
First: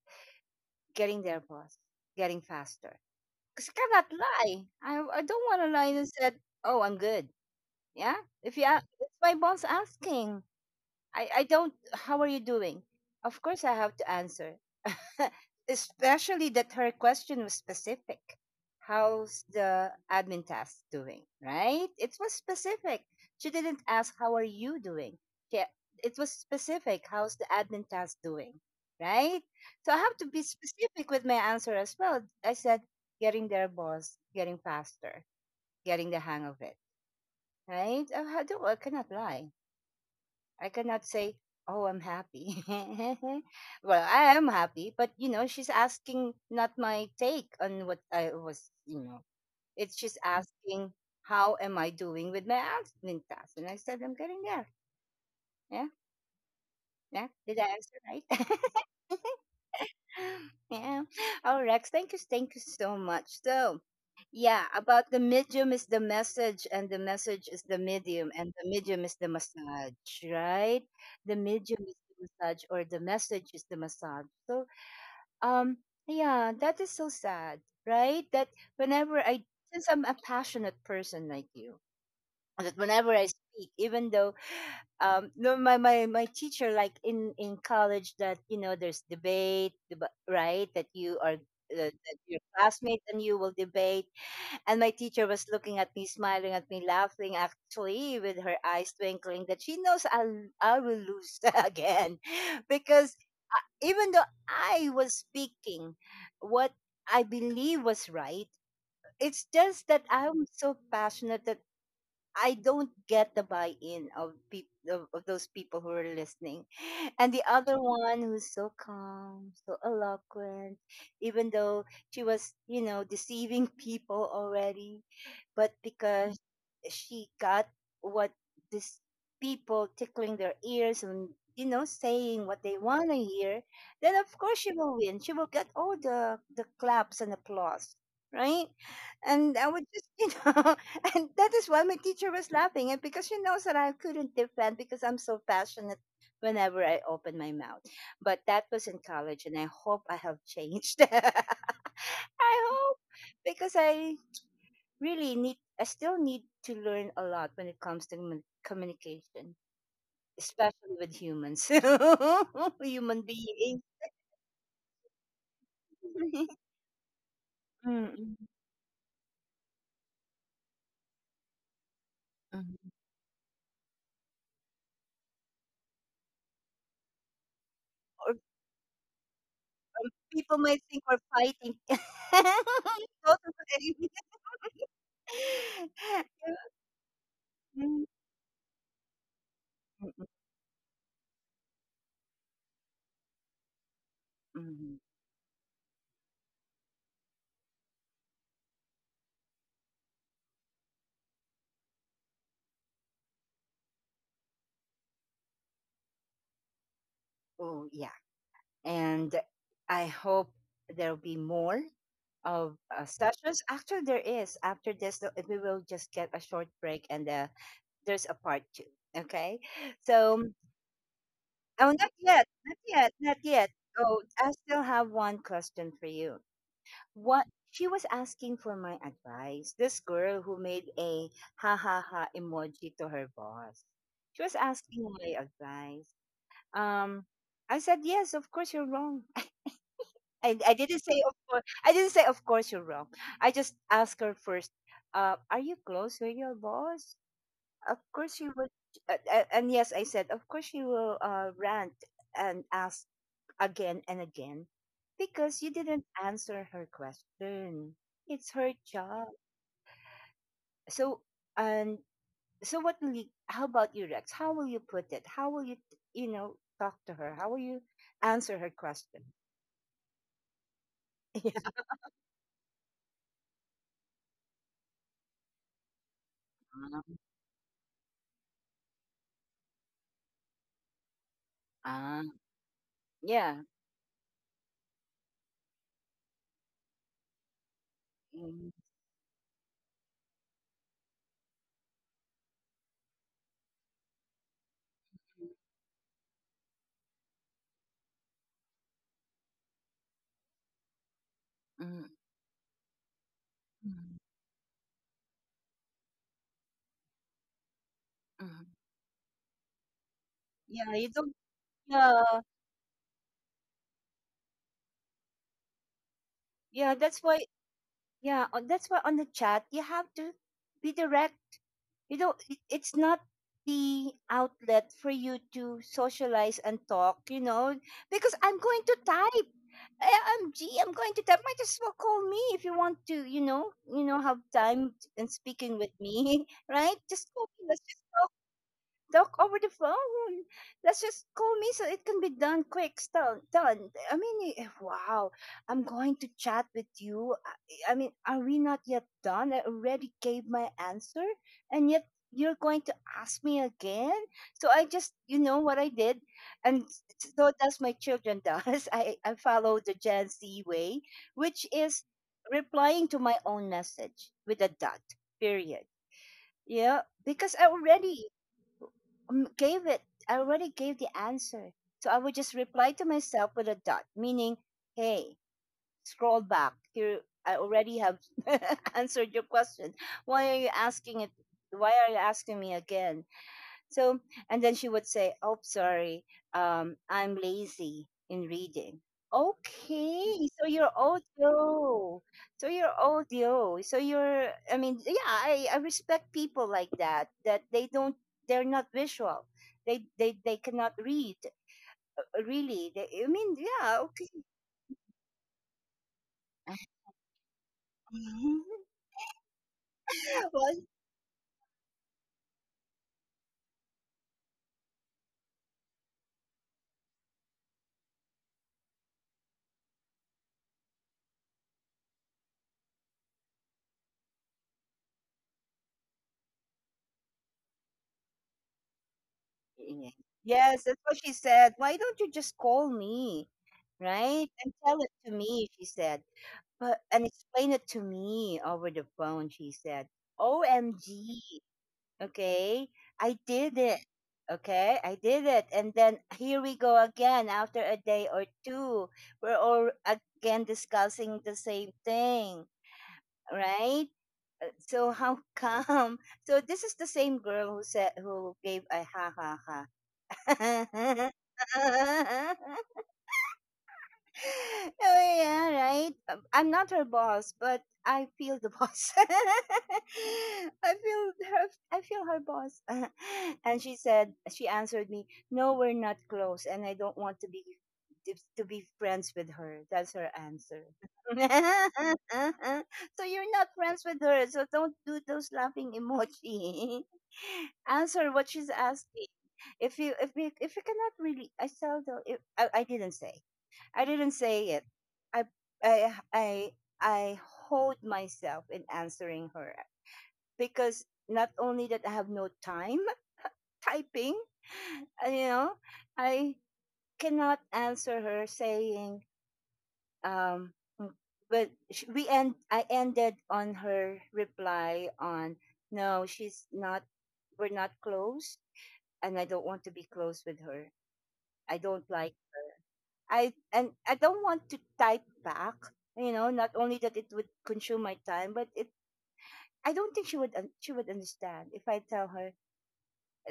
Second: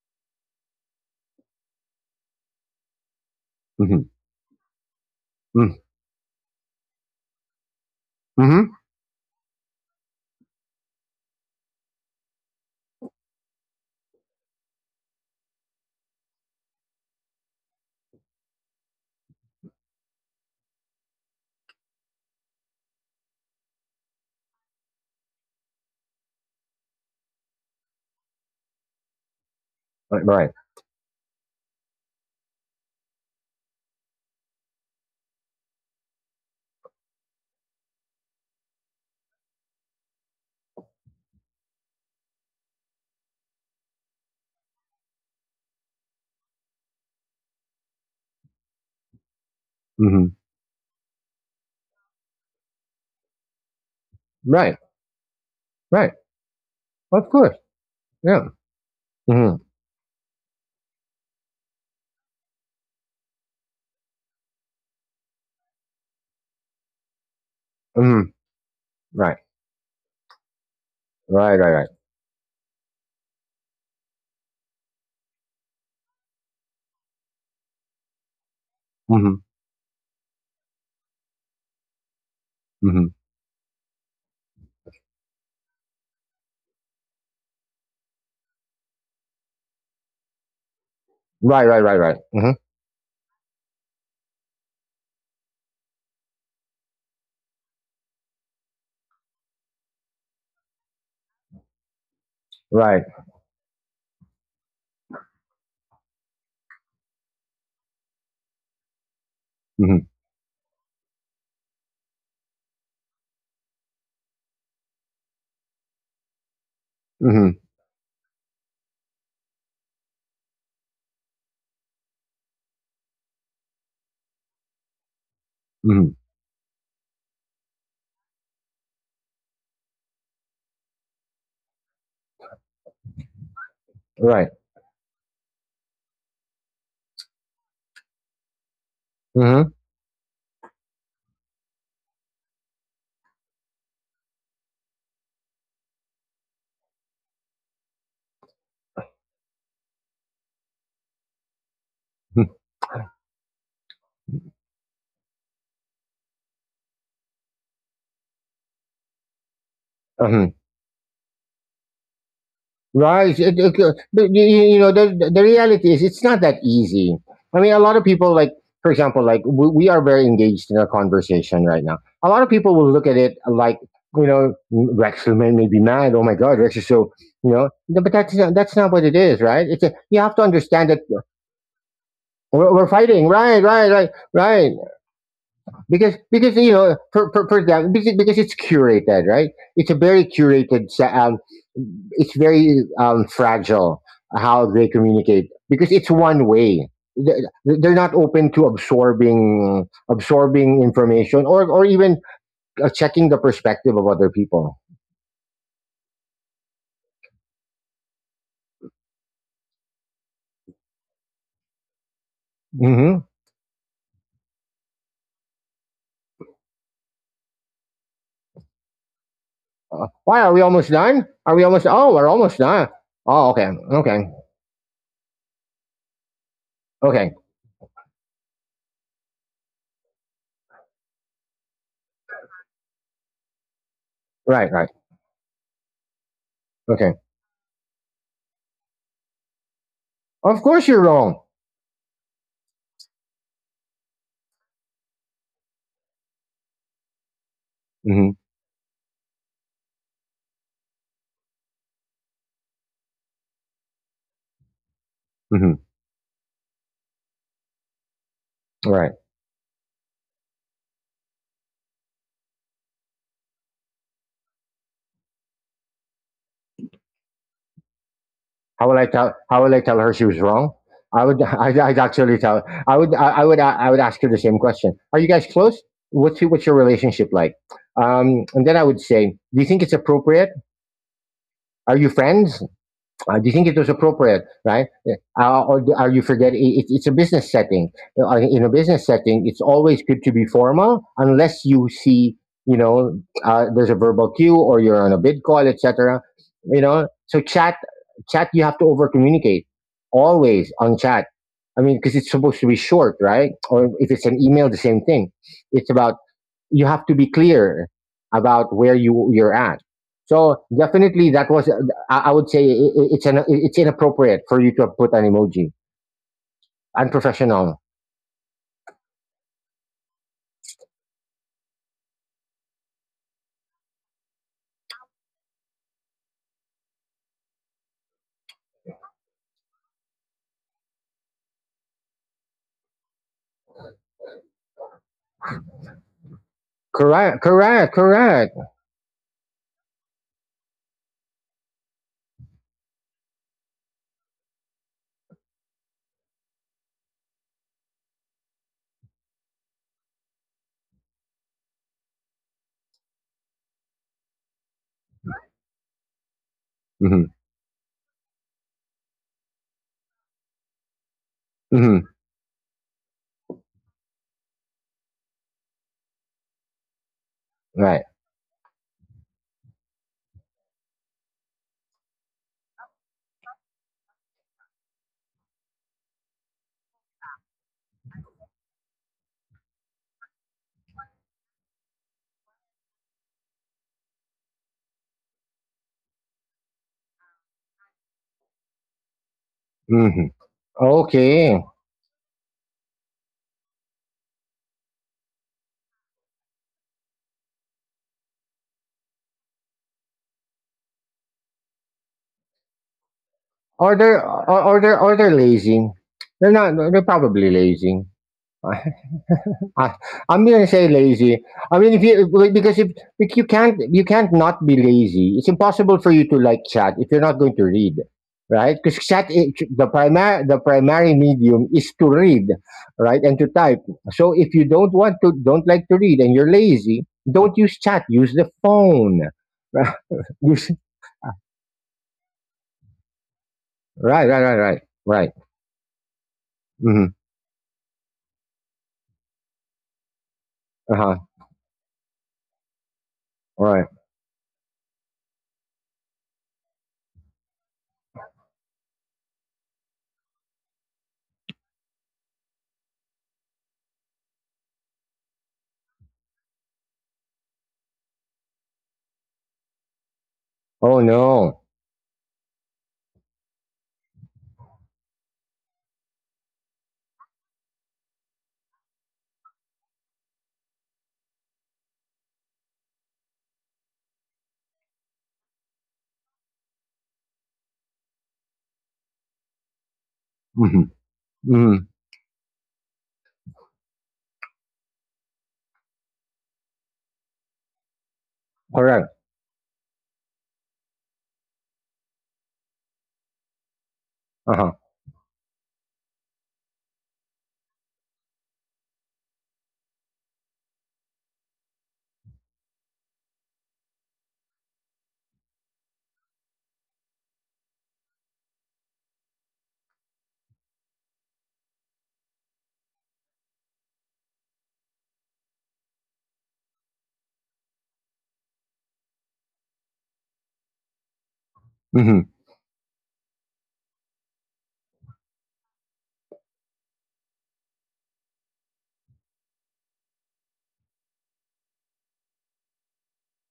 A: "Getting there, boss. Getting faster." 'Cause I
B: mm-hmm,
A: cannot lie. I I don't wanna
B: mm-hmm.
A: lie and said, "Oh, I'm good." Yeah? If you
B: Mm-hmm.
A: a it's my boss asking. I don't, "How are you doing?" Of course I have to answer. *laughs* Especially that her question was specific. How's the admin task doing? Right? It was specific. She didn't ask, how are you doing? She, it was specific. How's the admin task doing? Right? So I have to
B: Right,
A: be
B: right,
A: specific with my answer as well. I said, getting there, boss, getting faster, getting the hang of it. Right? I cannot lie. I cannot say, "Oh, I'm happy." *laughs* Well, I am happy, but you know, she's asking not my take on what I was, you know. It's just
B: mm-hmm,
A: asking, "How am I doing with my admin task?" And I said, "I'm getting there."
B: right,
A: Yeah,
B: right.
A: yeah.
B: Of
A: Did
B: course,
A: I answer right?
B: yeah.
A: *laughs*
B: Mm-hmm,
A: *laughs* Yeah. Oh, Rex, thank you so much. So, yeah, about the medium is the message, and the message is the medium,
B: mm-hmm,
A: and the medium is the
B: right,
A: massage, right? The
B: right, right,
A: medium
B: right.
A: is the massage, or the message is the massage. So, um, yeah, that is so sad, right? Whenever
B: Mm-hmm,
A: I, since I'm a passionate person like you, that whenever
B: mm-hmm.
A: I speak, even though no my teacher, like in college, that you know there's debate, right, that you are
B: Right, right, right,
A: that
B: right.
A: your
B: Mm-hmm,
A: classmates and you will debate, and my teacher was looking at me, smiling at me, laughing actually, with her eyes twinkling, that she knows I will lose *laughs* again
B: right.
A: because even though I was speaking what I believe was right, it's just that
B: Mm-hmm,
A: I'm so passionate, I don't get the buy-in of people, of those people who are listening. *laughs* And the
B: mm-hmm.
A: other one who's so calm, so eloquent, even though she was, you know, deceiving people already, but
B: Mhm.
A: because she got what these people, tickling their ears and you know saying what they want to hear, then of
B: Right.
A: course she will win. She will get all the claps and applause, right? And I
B: Mhm.
A: would just, *laughs* you know, and that is why my teacher was laughing. And because she knows that I couldn't defend because I'm so passionate whenever I open my mouth. But that was in college, and I hope I have changed. *laughs* I
B: Mm,
A: hope, because I really need, I still need to learn a lot when it comes to communication,
B: mhm.
A: especially with humans, *laughs* human
B: Right.
A: beings.
B: But you you know, the reality is, it's not that
A: *laughs*
B: easy. I mean, a lot
A: Mm,
B: of people,
A: mm,
B: for example, like we are very engaged in a conversation right now. A lot of people
A: mm.
B: will look at it like, you know, may be mad. Oh my God, Rex is so, you know. No, but
A: Or
B: that's not what it is, right? You have to
A: people might
B: understand
A: think
B: that
A: we're fighting. *laughs*
B: we're fighting, right,
A: Totally.
B: right, right, right. Because
A: *laughs*
B: because you know, for example,
A: Mm,
B: because it's curated, right? It's a
A: mm,
B: very curated se- it's very fragile
A: mm,
B: how they
A: mm.
B: communicate because it's one way. Th- They're not open to absorbing information or even checking the perspective of other people.
A: Oh, yeah. And I hope there'll be more of
B: Hmm.
A: sessions. Actually, there is. After this, we will just get a short break and there's a part two. Okay.
B: Why
A: So,
B: are we almost done? Are we almost?
A: oh, not
B: Oh, we're
A: yet.
B: almost
A: Not
B: done.
A: yet. Not
B: Oh,
A: yet.
B: okay,
A: Oh,
B: okay,
A: I still have one question for you.
B: okay.
A: What she was asking for my advice, this girl who made a ha ha ha emoji to her boss. She was
B: Right, right.
A: asking my advice.
B: Okay.
A: Um, I said, yes, of course you're wrong. *laughs* I,
B: Of
A: I
B: course
A: didn't
B: you're
A: say, of
B: wrong.
A: course, I didn't say, of course you're wrong. I just asked her first, are you close with your boss? Of
B: Hmm.
A: course you would. And yes, I said, of course you will rant and ask again and again because
B: Hmm.
A: you didn't answer her question. It's her
B: Right.
A: job. So, and so what will you, how about you, Rex? How will you put it? How will you, talk to her? How will you answer her
B: How will I
A: question?
B: tell? How will I tell her she was wrong? I would.
A: *laughs*
B: I'd actually tell. I would ask her the same question. Are you guys close? What's your
A: Um,
B: relationship like? And then I would say, do you think it's appropriate? Are you
A: ah,
B: friends? Do you
A: yeah.
B: think it was appropriate, right? Or are you forgetting? It's a business setting. In a
A: Mhm,
B: business setting, it's always good to be formal, unless you see, you know, there's a verbal cue or you're on a bid call, etc. You know, so chat, you have to over communicate always on chat. I mean,
A: mhm,
B: because it's supposed to be short, right? Or if
A: mhm,
B: it's an email, the same thing. It's about, you have to be clear
A: mhm.
B: about where you're at. So
A: Yeah, you
B: definitely
A: don't.
B: that was, I,
A: Yeah,
B: I would say it's it's inappropriate for you to have put an emoji.
A: yeah. That's why.
B: Unprofessional.
A: Yeah, that's why on the chat you have to be direct. You know, it's not the outlet for you to socialize and talk. You know, because I'm going to type. AMG, I'm G. I'm going to type. Might as well call me if you want to. You know, have time and speaking with me, *laughs* right? Just
B: Correct.
A: call me.
B: Correct. Correct.
A: Talk over the phone. Let's just call me so it can be done quick. Still done. I mean, eh, wow. I'm going to chat with you. I mean, are we not yet done? I already gave my answer, and yet you're going to ask me again. So I just, you know, what I did, and
B: Mm-hmm.
A: so does my children. Does *laughs* I? I follow the Gen Z way, which is
B: Mm-hmm.
A: replying to my own message with a dot. Period. Yeah, because I
B: Right.
A: already gave it. I already gave the answer. So I would just reply to myself with a dot, meaning, hey, scroll back. Here, I already have *laughs* answered your question. Why are you asking it? Why are you asking me again? So, and then she would say, "Oh, sorry, I'm lazy in reading."
B: Mm-hmm.
A: Okay, so you're
B: Okay.
A: audio, so you're audio, so you're. I mean, yeah, I respect people like that. That they don't, they're not visual. They cannot read really. They, I mean,
B: Or
A: yeah, okay.
B: they're lazy. They're not. They're probably lazy.
A: *laughs*
B: I, I'm gonna
A: Well,
B: say lazy. I mean, if you like, because if you can't you can't not be lazy. It's impossible for you to like chat if you're not going to read, right? Because the primary medium is to read, right, and to type. So if you don't want to, don't like to read, and you're lazy, don't use chat. Use the phone. *laughs*
A: yeah.
B: use,
A: Yes, that's what she said. Why don't you just call me,
B: right, right,
A: right?
B: right,
A: And
B: right,
A: tell it
B: right.
A: to me? She said. But
B: Mm-hmm.
A: and explain it to me over the phone, she said.
B: Uh huh.
A: OMG. Okay. I did
B: Right.
A: it. Okay. I did it. And then here we go again after a day or two. We're all again discussing the same thing. Right? So how *laughs* come? So this is the same girl who said who gave a ha ha
B: Oh
A: ha.
B: no.
A: *laughs* Oh yeah, right. I'm not her boss, but I feel the boss. *laughs* I feel her. I feel her boss. *laughs* And she said, she answered me, "No, we're not close, and I don't want to be friends with her." That's her
B: Mm-hmm.
A: answer.
B: Mm-hmm.
A: *laughs* So you're not friends with her, so don't do those laughing emoji. *laughs* Answer what she's
B: Correct.
A: asking. If you cannot really, I seldom. If, I didn't say. I didn't
B: Uh huh.
A: say it. I I I I hold myself in answering her because not only that I have no time *laughs* typing, you know, I cannot answer her saying um mm, but sh- we end I ended on her reply on no, she's not, we're not close and I don't want to be close with her. I don't
B: Mm-hmm.
A: like. I don't want to type back. You know, not only that it would consume my time, but it I don't think she would she would understand if I tell her.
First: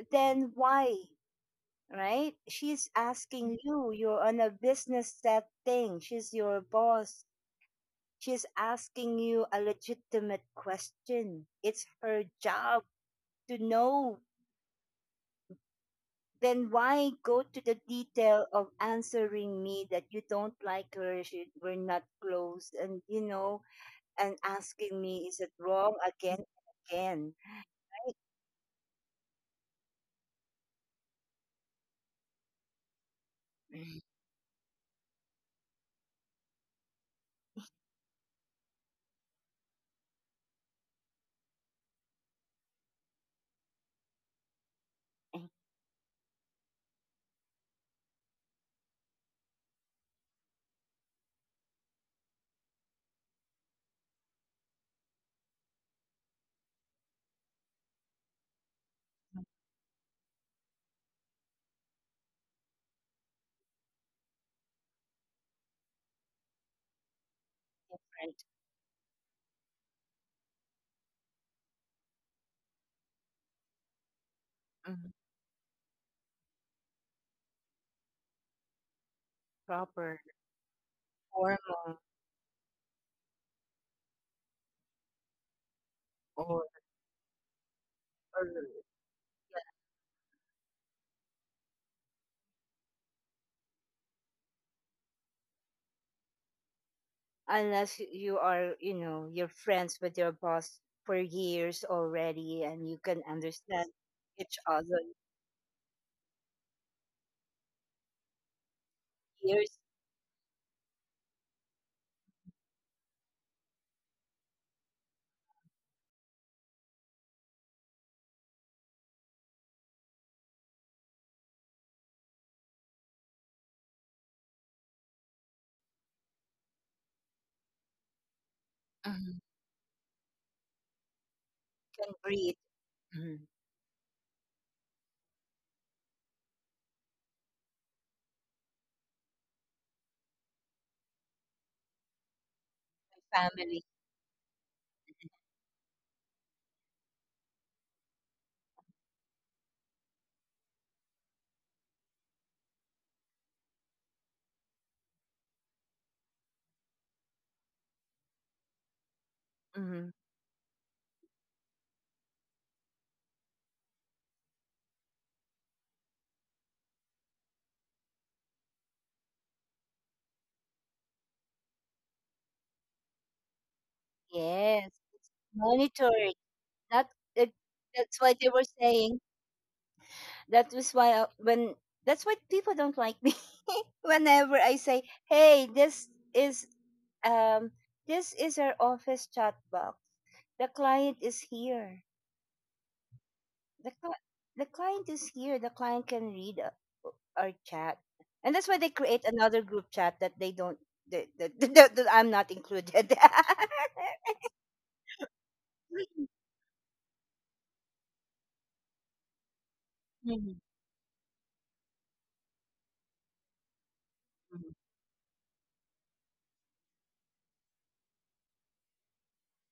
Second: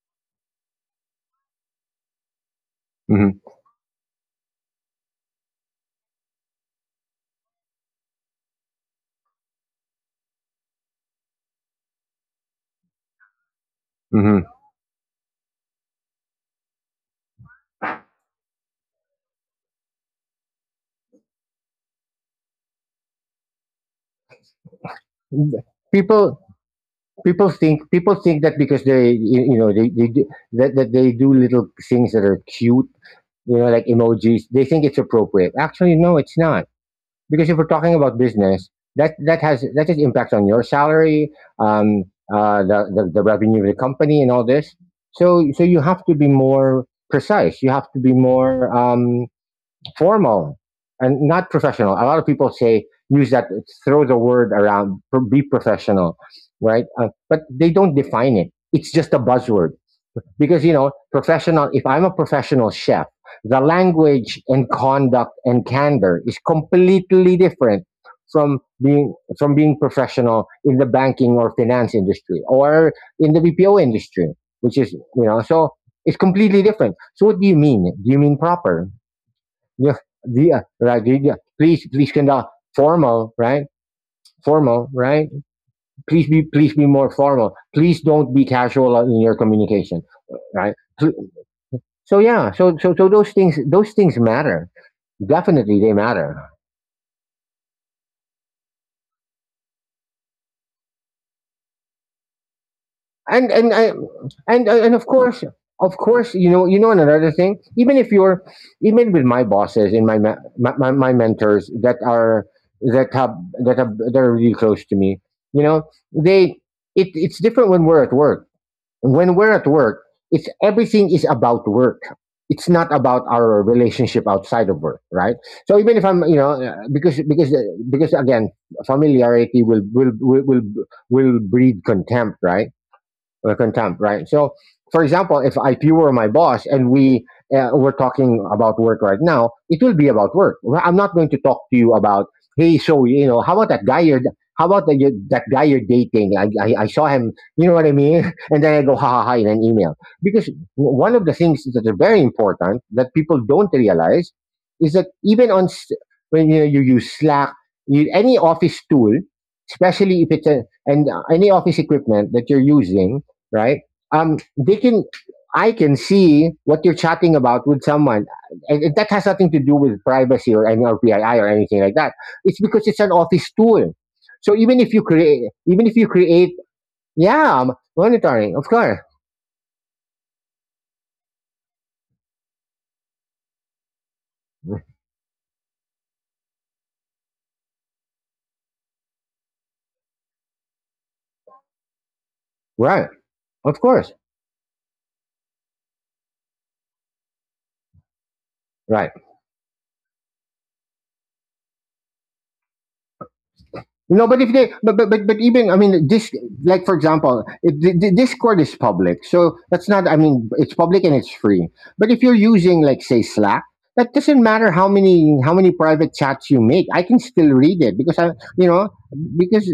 A: Then why, right? She's
B: Mm-hmm.
A: asking you. You're on a business setting. She's your boss. She's asking you a legitimate question. It's her job to know.
B: Mm-hmm.
A: Then why go to the detail of answering me that you don't like her, she, we're not close, and you know and asking me, is it wrong
B: people
A: again and again?
B: people think that because they you you know, they do, that they do little things that are cute, you know, like emojis, they think it's appropriate. Actually no, it's not, because if we're talking about business, that has impact on your salary, um the revenue of the company and all this. So you have to be more precise, you have to be more formal, and not professional. A lot of people say use that, throw the word around, be professional, right? But they don't define it. It's just a buzzword, because you know, professional. If I'm a professional chef, the language and conduct and candor is completely different
A: Right?
B: from being professional in the banking or finance industry or in the BPO industry, which is,
A: Mhm.
B: you know, so it's completely different. So what do you mean? Do you mean proper? Yeah,
A: Proper
B: yeah, right, yeah, yeah. Please,
A: formal
B: please conduct formal, right? Formal, right?
A: or,
B: Please be more formal. Please don't be
A: or
B: casual in your communication, right? So so yeah, so those things matter. Definitely, they matter.
A: unless you are, you know, you're friends with your boss for years already and you can
B: and and
A: understand
B: I
A: each
B: and and
A: other
B: of course, you know, and another thing, even if even with my
A: years.
B: bosses and my ma- my mentors that are that have that have, that are really close to me, you know, they, it it's different when we're at work. When we're at work, it's everything is about work. It's not about our relationship outside of work, right? So even if I'm, you know, because again,
A: Mhm.
B: familiarity will breed
A: Can
B: contempt,
A: breed.
B: right?
A: Mhm.
B: So, for example, if you were my boss and we talking about work right now, it will be about work. Well, I'm not going to talk to you about, hey, so you know,
A: Family.
B: how about that guy you're dating? I saw him, you know what I mean? *laughs* And then I go ha ha ha in an email, because one of the things that are very important that people don't realize is that when you know, you use Slack, you, any office tool,
A: Mhm.
B: especially if it's a, and any office equipment that you're using, right? They can, I can see what you're chatting about with someone, and that has nothing to do with privacy or any or PII or anything like that. It's because it's an office tool.
A: Yes,
B: Even if you
A: monitoring.
B: create,
A: That, that
B: yeah,
A: that's what they
B: monitoring, of
A: were
B: course,
A: saying. That was why I, when that's why people don't like me. *laughs* Whenever I say, "Hey, is um this is our office chat box. The client is here.
B: right, of
A: The
B: course,
A: cli- the client is here. The client can read our chat." And that's why they
B: right.
A: create another group chat that they don't *laughs* that I'm not included. *laughs*
B: No, but if they, but even I mean this, like for example, the Discord is public, so that's not. I mean,
A: Mhm,
B: it's public and it's free. But if you're using, like, say, Slack, that doesn't matter
A: mhm,
B: how many private chats you make. I can still read it because you know, because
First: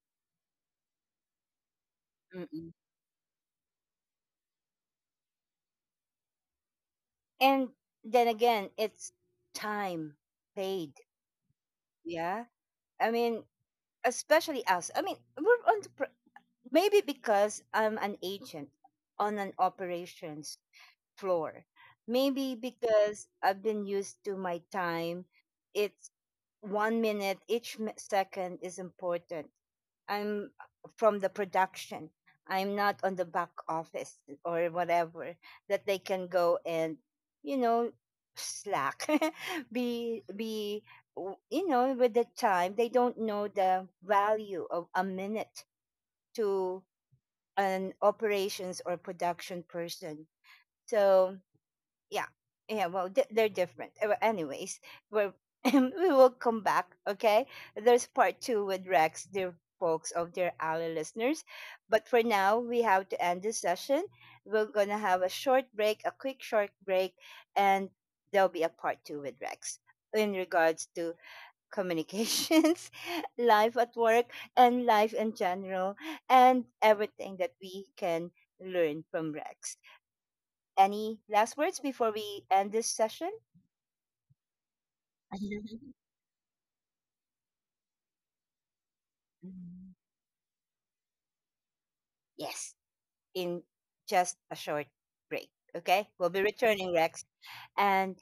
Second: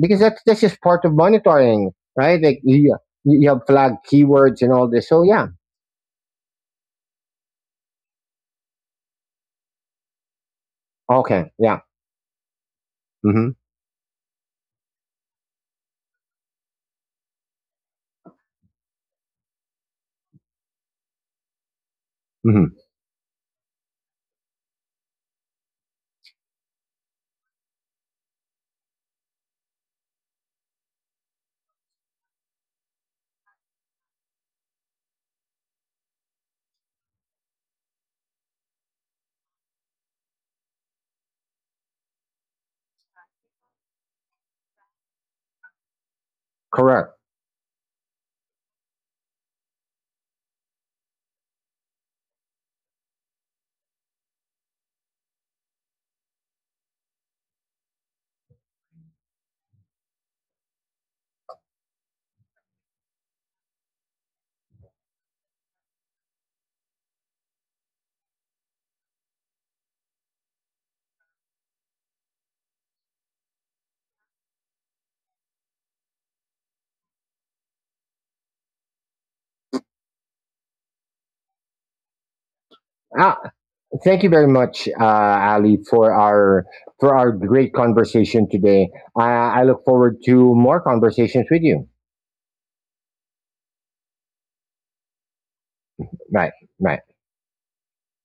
B: because that's just part of monitoring, right? Like
A: mhm.
B: you have flag keywords and all this. So yeah,
A: And then again, it's time paid.
B: okay, yeah,
A: Yeah. I mean,
B: mm-hmm,
A: especially us. I mean, we're on the, maybe because I'm an agent on an operations floor. Maybe
B: mm-hmm.
A: because I've been used to my time, it's one minute, each second is important. I'm from the production. I'm not on the back office or whatever that they can go and, you know, slack, *laughs* be, be, you know, with the time. They don't know the value of a minute to
B: Correct.
A: an operations or production person. So yeah. Yeah, well they're different. Well, anyways we're, *laughs* we will come back. Okay, there's part two with Rex, dear folks, of dear Ally listeners, but for now we have to end this session. We're gonna have a short break, a quick short break, and there'll be a part two with Rex in regards to communications *laughs* life at work and life in general and everything that we can learn from Rex. Any last words before we end this session?
B: Ah, thank you very much, Ali,
A: *laughs*
B: for our great conversation today. I look
A: Mhm.
B: forward to more conversations with you.
A: Yes, in just a short break. Okay, we'll be
B: Right,
A: returning,
B: right.
A: Rex. And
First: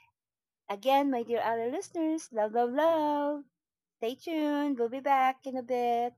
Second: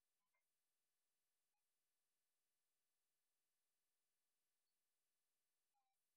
A: again, my dear other listeners, love, love, love. Stay tuned. We'll be back in a bit.